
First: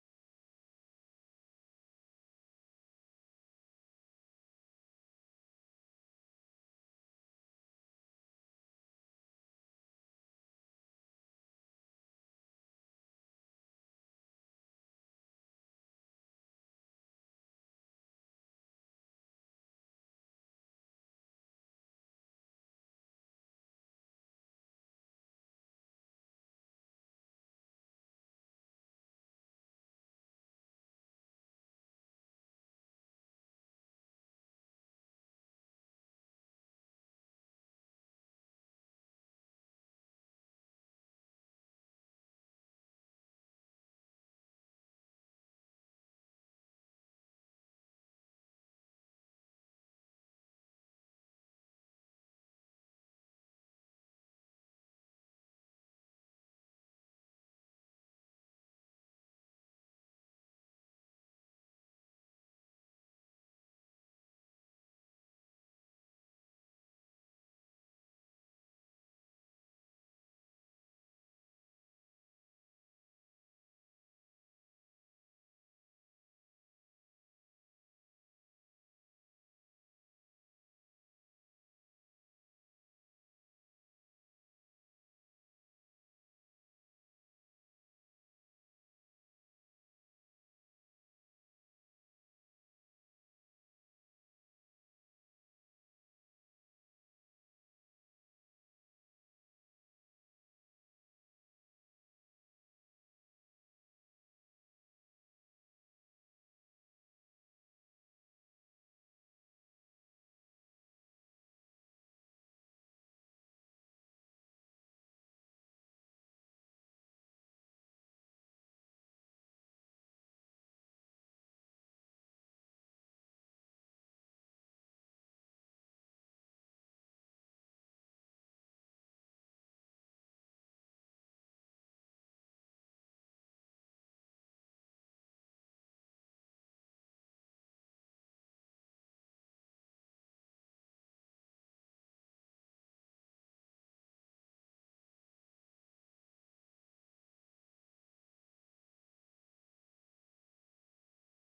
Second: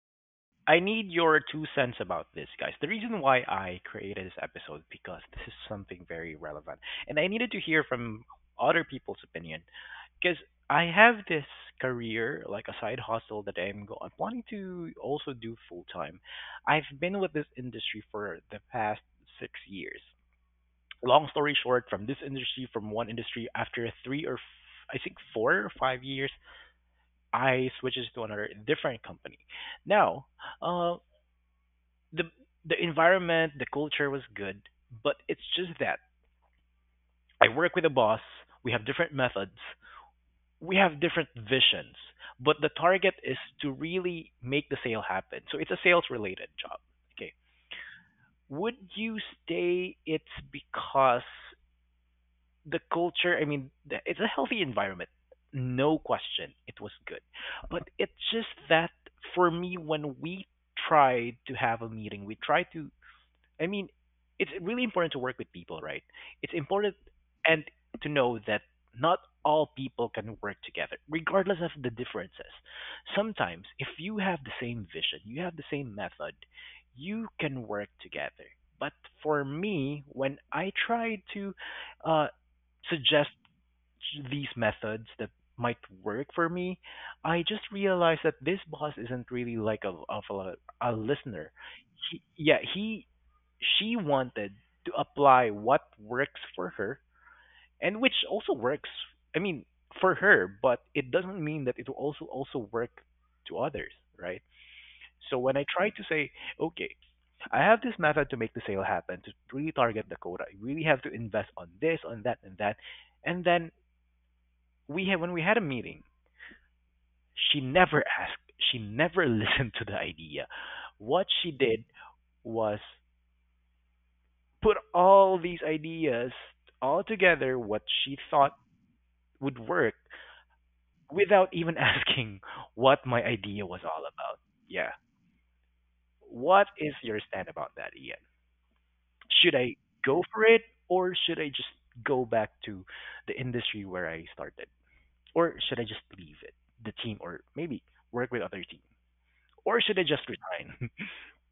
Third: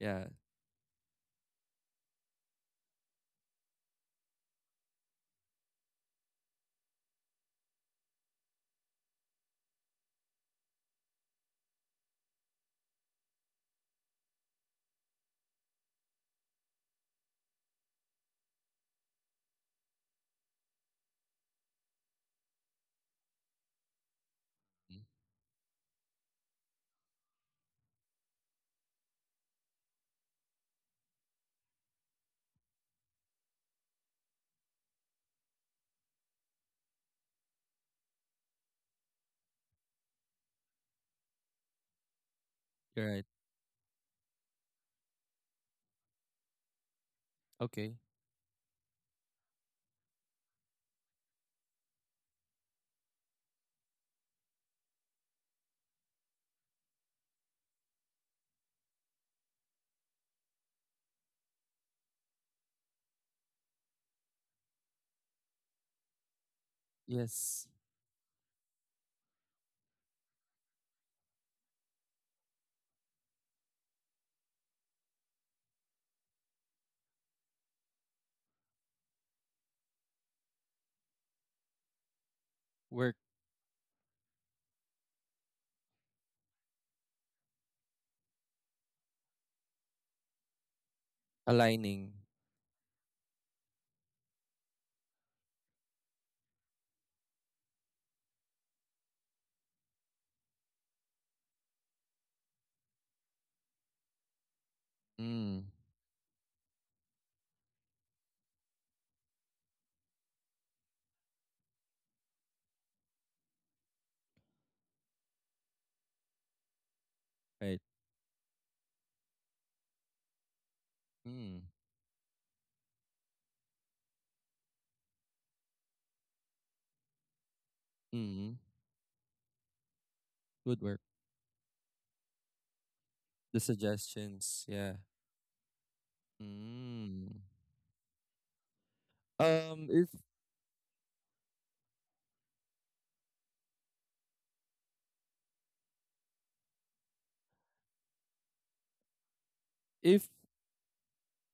S3: Yeah.
S1: I need your two cents about this, guys. The reason why I created this episode, because this is something very relevant, and I needed to hear from other people's opinion, because I have this career, like a side hustle that I'm I'm wanting to also do full time. I've been with this industry for the past 6 years. Long story short, from this industry, from one industry, after I
S3: Mm,
S1: think 4 or 5 years, I switches to another different company. Now, uh, the environment, the culture was good, but it's just that I work with a boss. We have different methods. We have different visions, but the
S3: you're
S1: target
S3: right.
S1: is to really make the sale happen. So it's a sales related job. Okay.
S3: Okay.
S1: Would you stay? It's because the culture, I mean, it's a healthy environment. No question. It was good. But it's just that, for me, when we tried to have a meeting, we tried to I mean, it's really important to work with people, right? It's important, and
S3: Yes,
S1: to know that not all people can work together, regardless of the differences. Sometimes, if you have the same vision, you have the same method, you can work together. But for me, when I try to uh,
S3: work
S1: suggest these methods that might work for me, I just realized that this boss isn't really like a listener.
S3: aligning.
S1: He, yeah, he she wanted to apply what works for her, and which also works. I mean, for her, but it doesn't mean that it will also work to others, right? So when
S3: Mm.
S1: I try to say, okay, I have this method to make the sale happen, to really target the quota, I really have to invest on this, on that, and that, and then we had a meeting, she
S3: Right.
S1: never asked, she never listened to the idea. What she
S3: Mm.
S1: did was put all these ideas all together, what she thought
S3: Mm.
S1: would work,
S3: Good work.
S1: without even asking what my
S3: The
S1: idea was all about.
S3: suggestions, yeah.
S1: Yeah. What is your
S3: Mm.
S1: stand about that, Ian? Should I
S3: Um, if
S1: go for it, or should I just go back to the industry where I started? Or should I just leave it, the team, or maybe work with other team? Or should I
S3: if
S1: just resign?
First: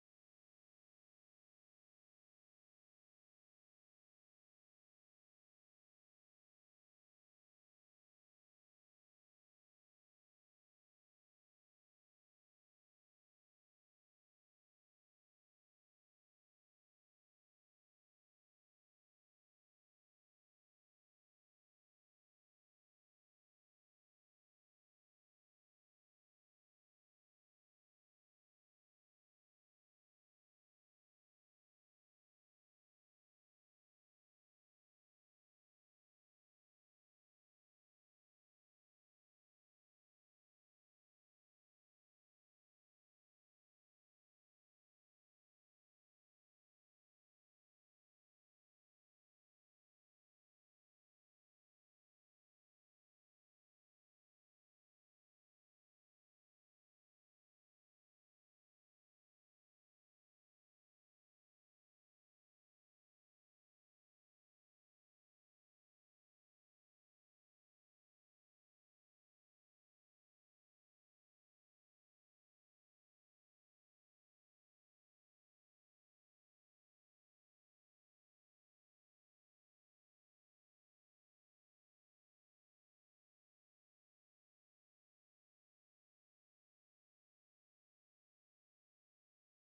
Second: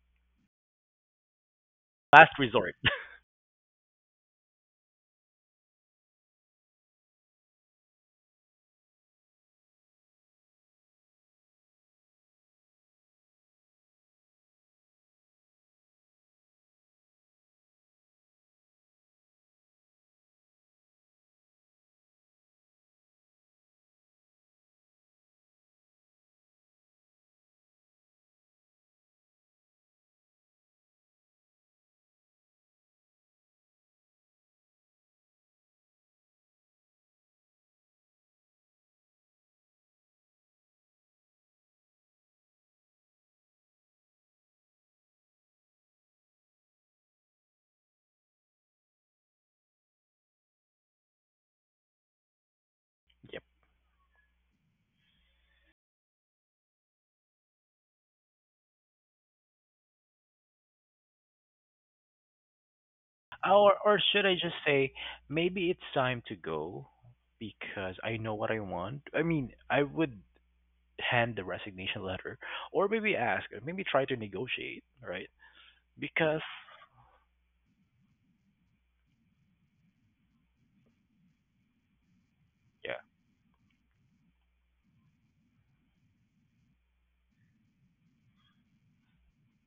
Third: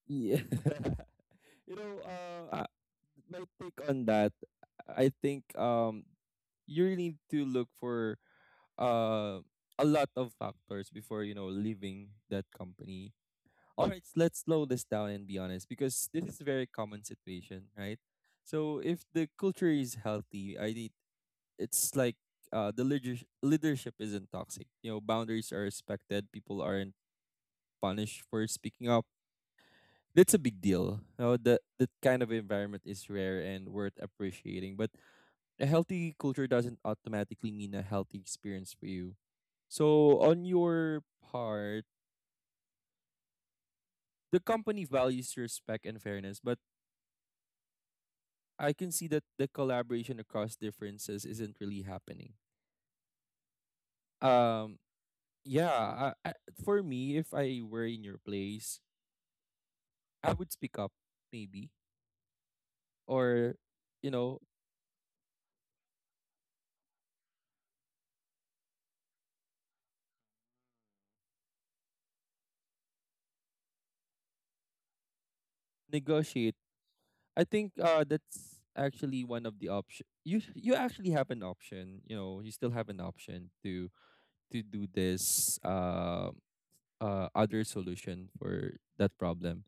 S3: yeah, you know,
S1: Last
S3: uh, uh,
S1: resort.
S3: my take on that, I think, you really need to look for uh a lot of factors before leaving that company. All right, let's slow this down and be honest because this is a very common situation, right? So if the culture is healthy, it's like, the leader leadership isn't toxic. You know, boundaries are respected. People aren't punished for speaking up. That's a big deal. You know, that kind of environment is rare and worth appreciating. But a healthy culture doesn't automatically mean a healthy experience for you. So on your part, the company values respect and fairness, but I can see that the collaboration across differences isn't really happening.
S1: Yep.
S3: Um, yeah, for me, if I were in your place, I would speak up, maybe, or
S1: Or
S3: you
S1: should I
S3: know,
S1: just say, maybe it's time to go, because I know what I want. I mean, I would hand the resignation letter, or maybe ask, or maybe try to negotiate, right? Because
S3: negotiate. I think, that's actually one of the option. You actually have an option. You know, you still have
S1: yeah.
S3: an option to do this, other solution for that problem.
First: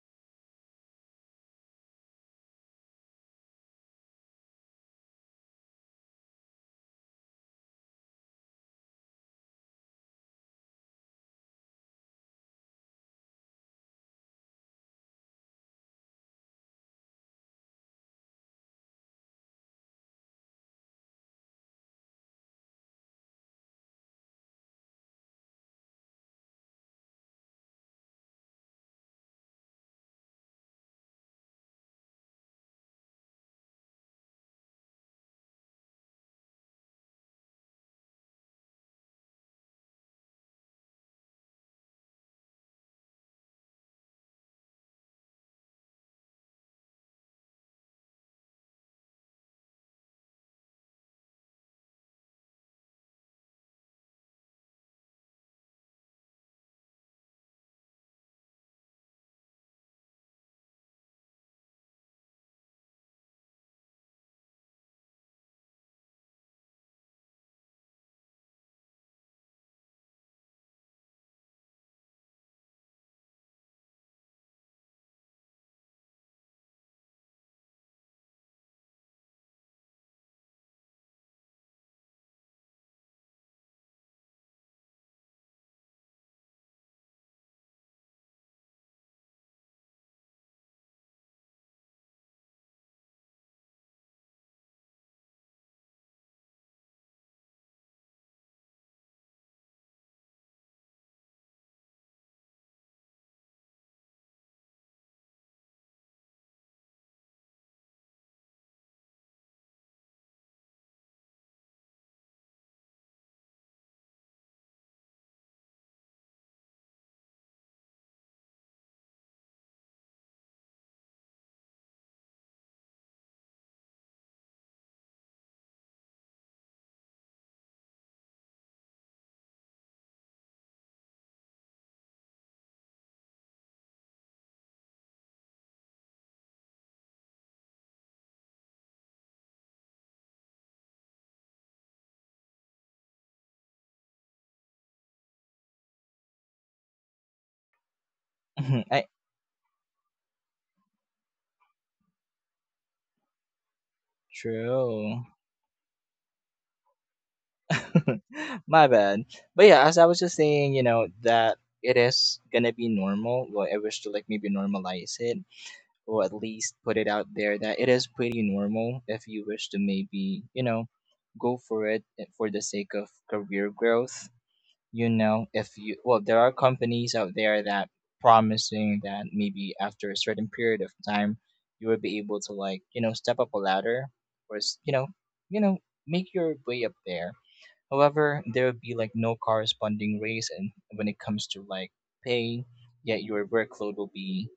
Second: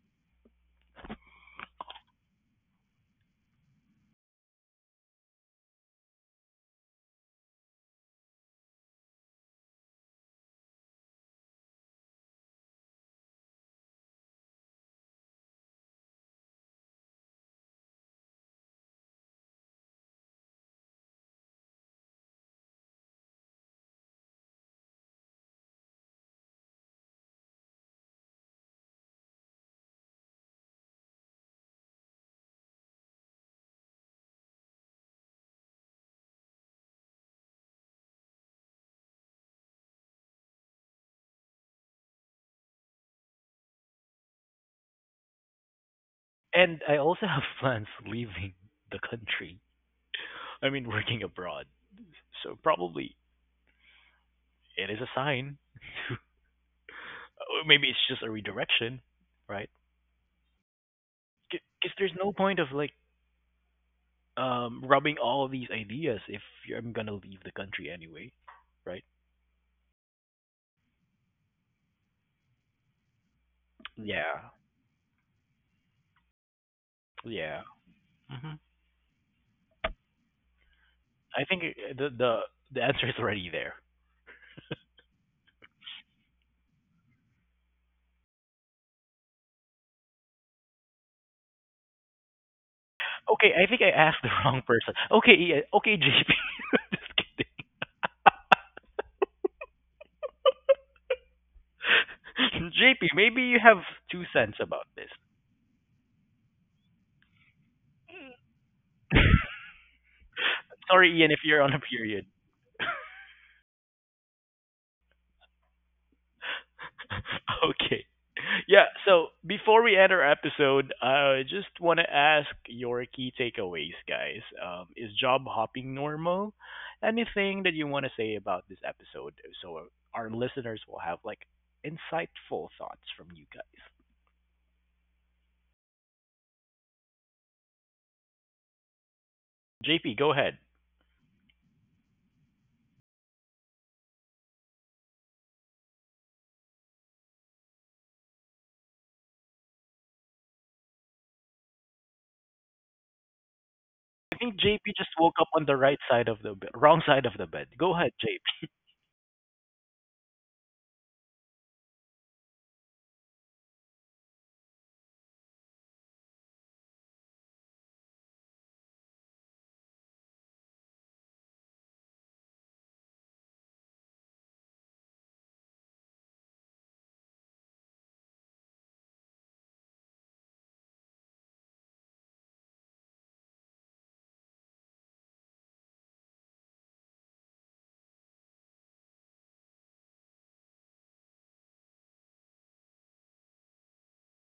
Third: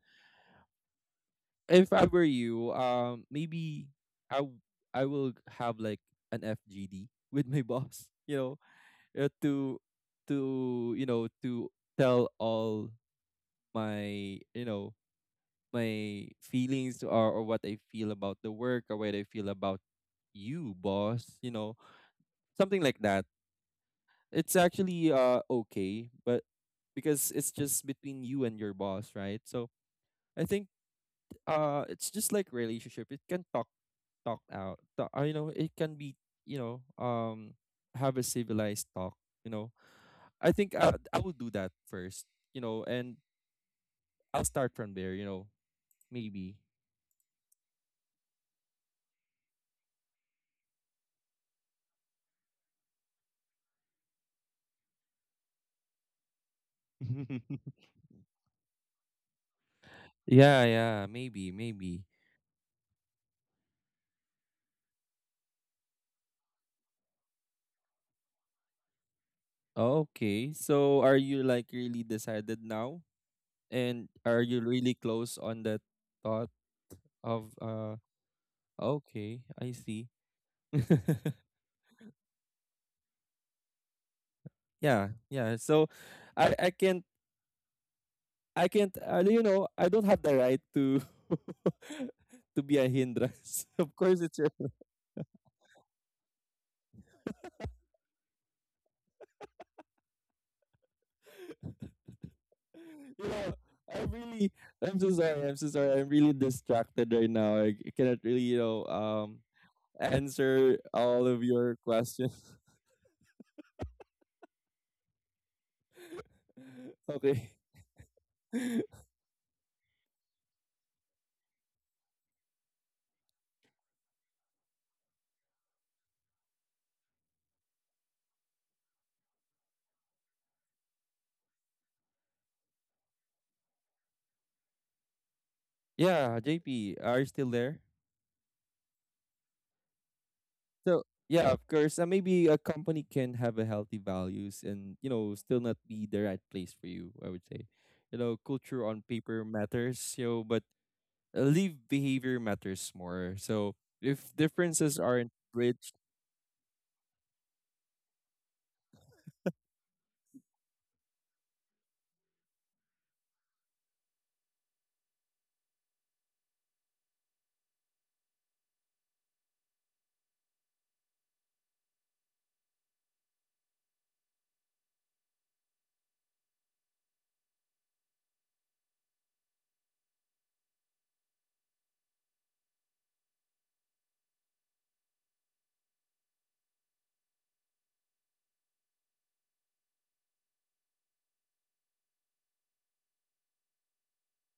S3: If I were you, maybe I w- I will have like an FGD with my boss. You know, to to you know to tell all my, my feelings, or what I feel about the work or what I feel about you, boss, you know, something like that. It's actually okay, but because it's just between you and your boss, right? So I think it's just like relationship. It can talk out. Talk, you know, it can be, you know, have a civilized talk, you know. I think I will do that first, you know, and I'll start from there, you know, maybe.
S1: And I also have plans leaving the country. I mean, working abroad. So probably it is a sign. Or maybe it's just a redirection, right?
S3: Yeah, yeah, maybe,
S1: Because
S3: maybe.
S1: there's no point of like, rubbing all these ideas if I'm gonna leave the country anyway, right?
S3: Oh, okay. So are you like really decided now? And are
S1: Yeah,
S3: you really close on that thought of
S1: yeah. hmm
S3: okay, I see.
S1: I think the answer is already there.
S3: Yeah, yeah. So I I can't I can't, I don't have the right to to be a
S1: Okay,
S3: hindrance.
S1: I think I
S3: Of
S1: asked
S3: course
S1: the
S3: it's your
S1: wrong person. Okay, yeah, okay, JP. Just kidding. JP,
S3: you
S1: maybe
S3: know,
S1: you have
S3: I'm
S1: two
S3: really
S1: cents about
S3: I'm
S1: this.
S3: so sorry, I'm so sorry. I'm really distracted right now. I cannot really, you know, answer
S1: Sorry,
S3: all
S1: Ian, if
S3: of
S1: you're on
S3: your
S1: a period.
S3: questions. Okay.
S1: Okay. Yeah, so before we end our episode, I just want to ask your key takeaways, guys. Is job hopping normal? Anything that you want to say about this episode, so our listeners will have like insightful thoughts from you guys?
S3: Yeah, JP, are you still there?
S1: JP, go ahead.
S3: So yeah, of course. Maybe a company can have a healthy values and you know still not be the right place for you. I would say, you know,
S2: Mhm,
S3: culture on
S2: I,
S3: paper matters, you know, but, live behavior matters more. So if
S1: I think JP
S3: differences
S1: just
S2: true.
S3: aren't
S1: woke up on the
S3: bridged
S1: right side of the wrong side of the bed. Go ahead, JP.
S2: My bad. But yeah, as I was just saying, you know, that it is gonna be normal. Well, I wish to like maybe normalize it, or at least put it out there that it is pretty normal if you wish to maybe, you know, go for it, for the sake of career growth. You know, if you well there are companies out there that promising that maybe after a certain period of time you will be able to like you know step up a ladder or you know, you know, make your way up there. However, there will be like no corresponding raise and when it comes to like pay, yet your workload will be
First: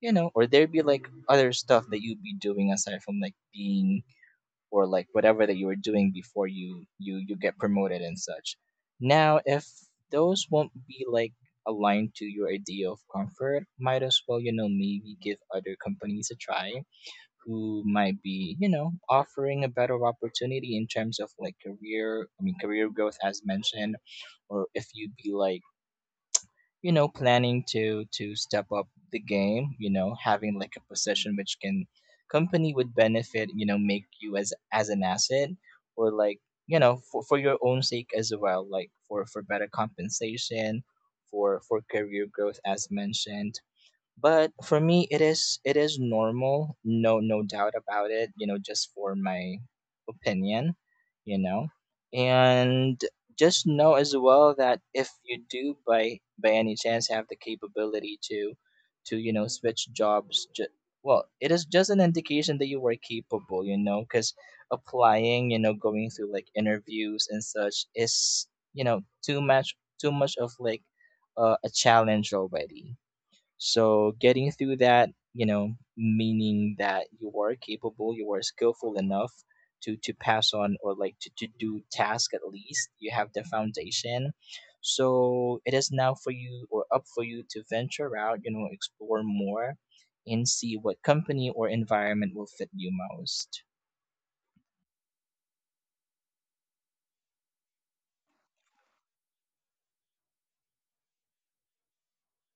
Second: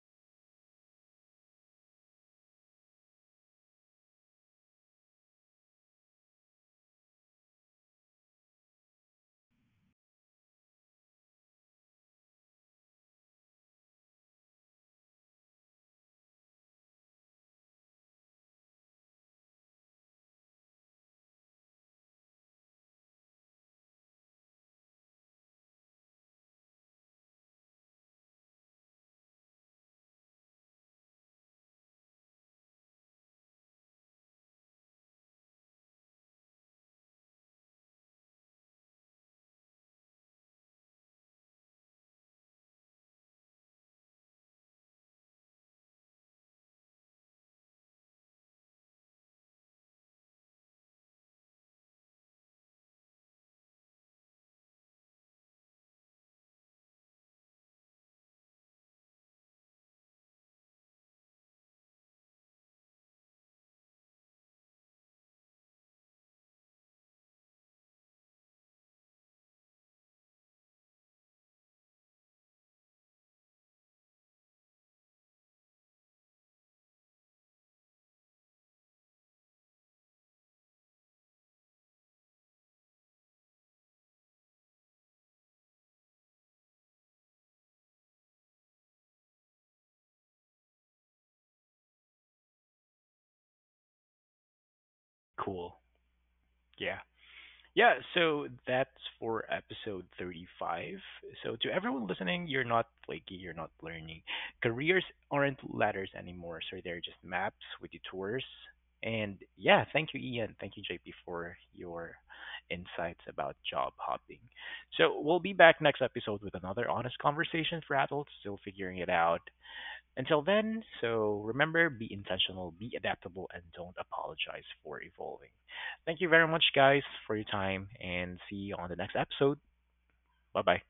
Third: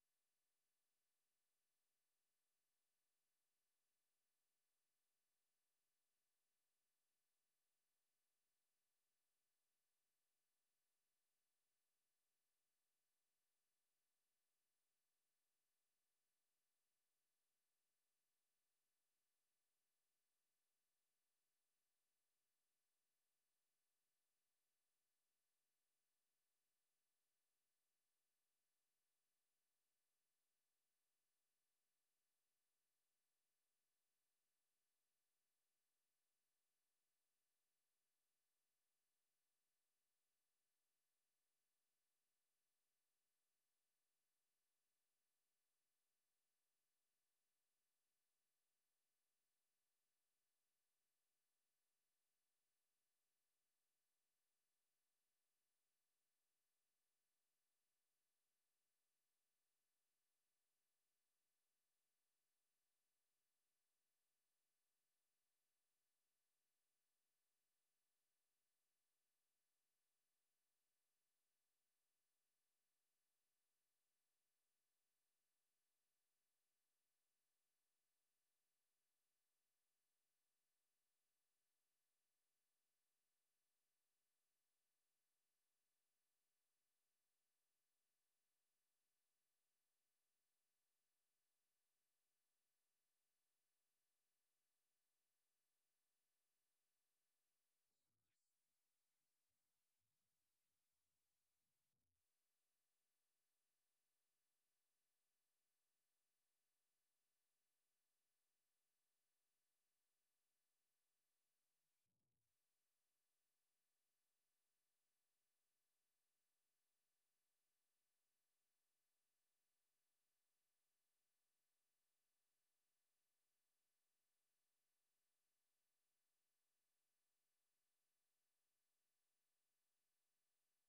S2: you know or there'll be like other stuff that you'll be doing aside from like being or like whatever that you were doing before you get promoted and such. Now if those won't be like aligned to your idea of comfort, might as well you know maybe give other companies a try, who might be you know offering a better opportunity in terms of like career, career growth as mentioned. Or if you would be like you know planning to step up the game, you know, having like a position which can company would benefit, you know, make you as an asset, or like you know for your own sake as well, like for better compensation, for career growth as mentioned. But for me, it is normal. No, no doubt about it. You know, just for my opinion. You know, and just know as well that if you do by any chance have the capability to you know switch jobs well it is just an indication that you were capable you know because applying you know going through like interviews and such is you know too much of like a challenge already. So getting through that, you know, meaning that you are capable, you are skillful enough to pass on or like to do task at least. You have the foundation. So it is now for you or up for you to venture out, you know, explore more and see what company or environment will fit you most.
S1: Cool. Yeah. Yeah, so that's for episode 35. So, to everyone listening, you're not flaky, you're not learning. Careers aren't ladders anymore, so they're just maps with detours. And yeah, thank you, Ian. Thank you, JP, for your insights about job hopping. So, we'll be back next episode with another honest conversation for adults still figuring it out. Until then, so remember, be intentional, be adaptable, and don't apologize for evolving. Thank you very much, guys, for your time, and see you on the next episode. Bye bye.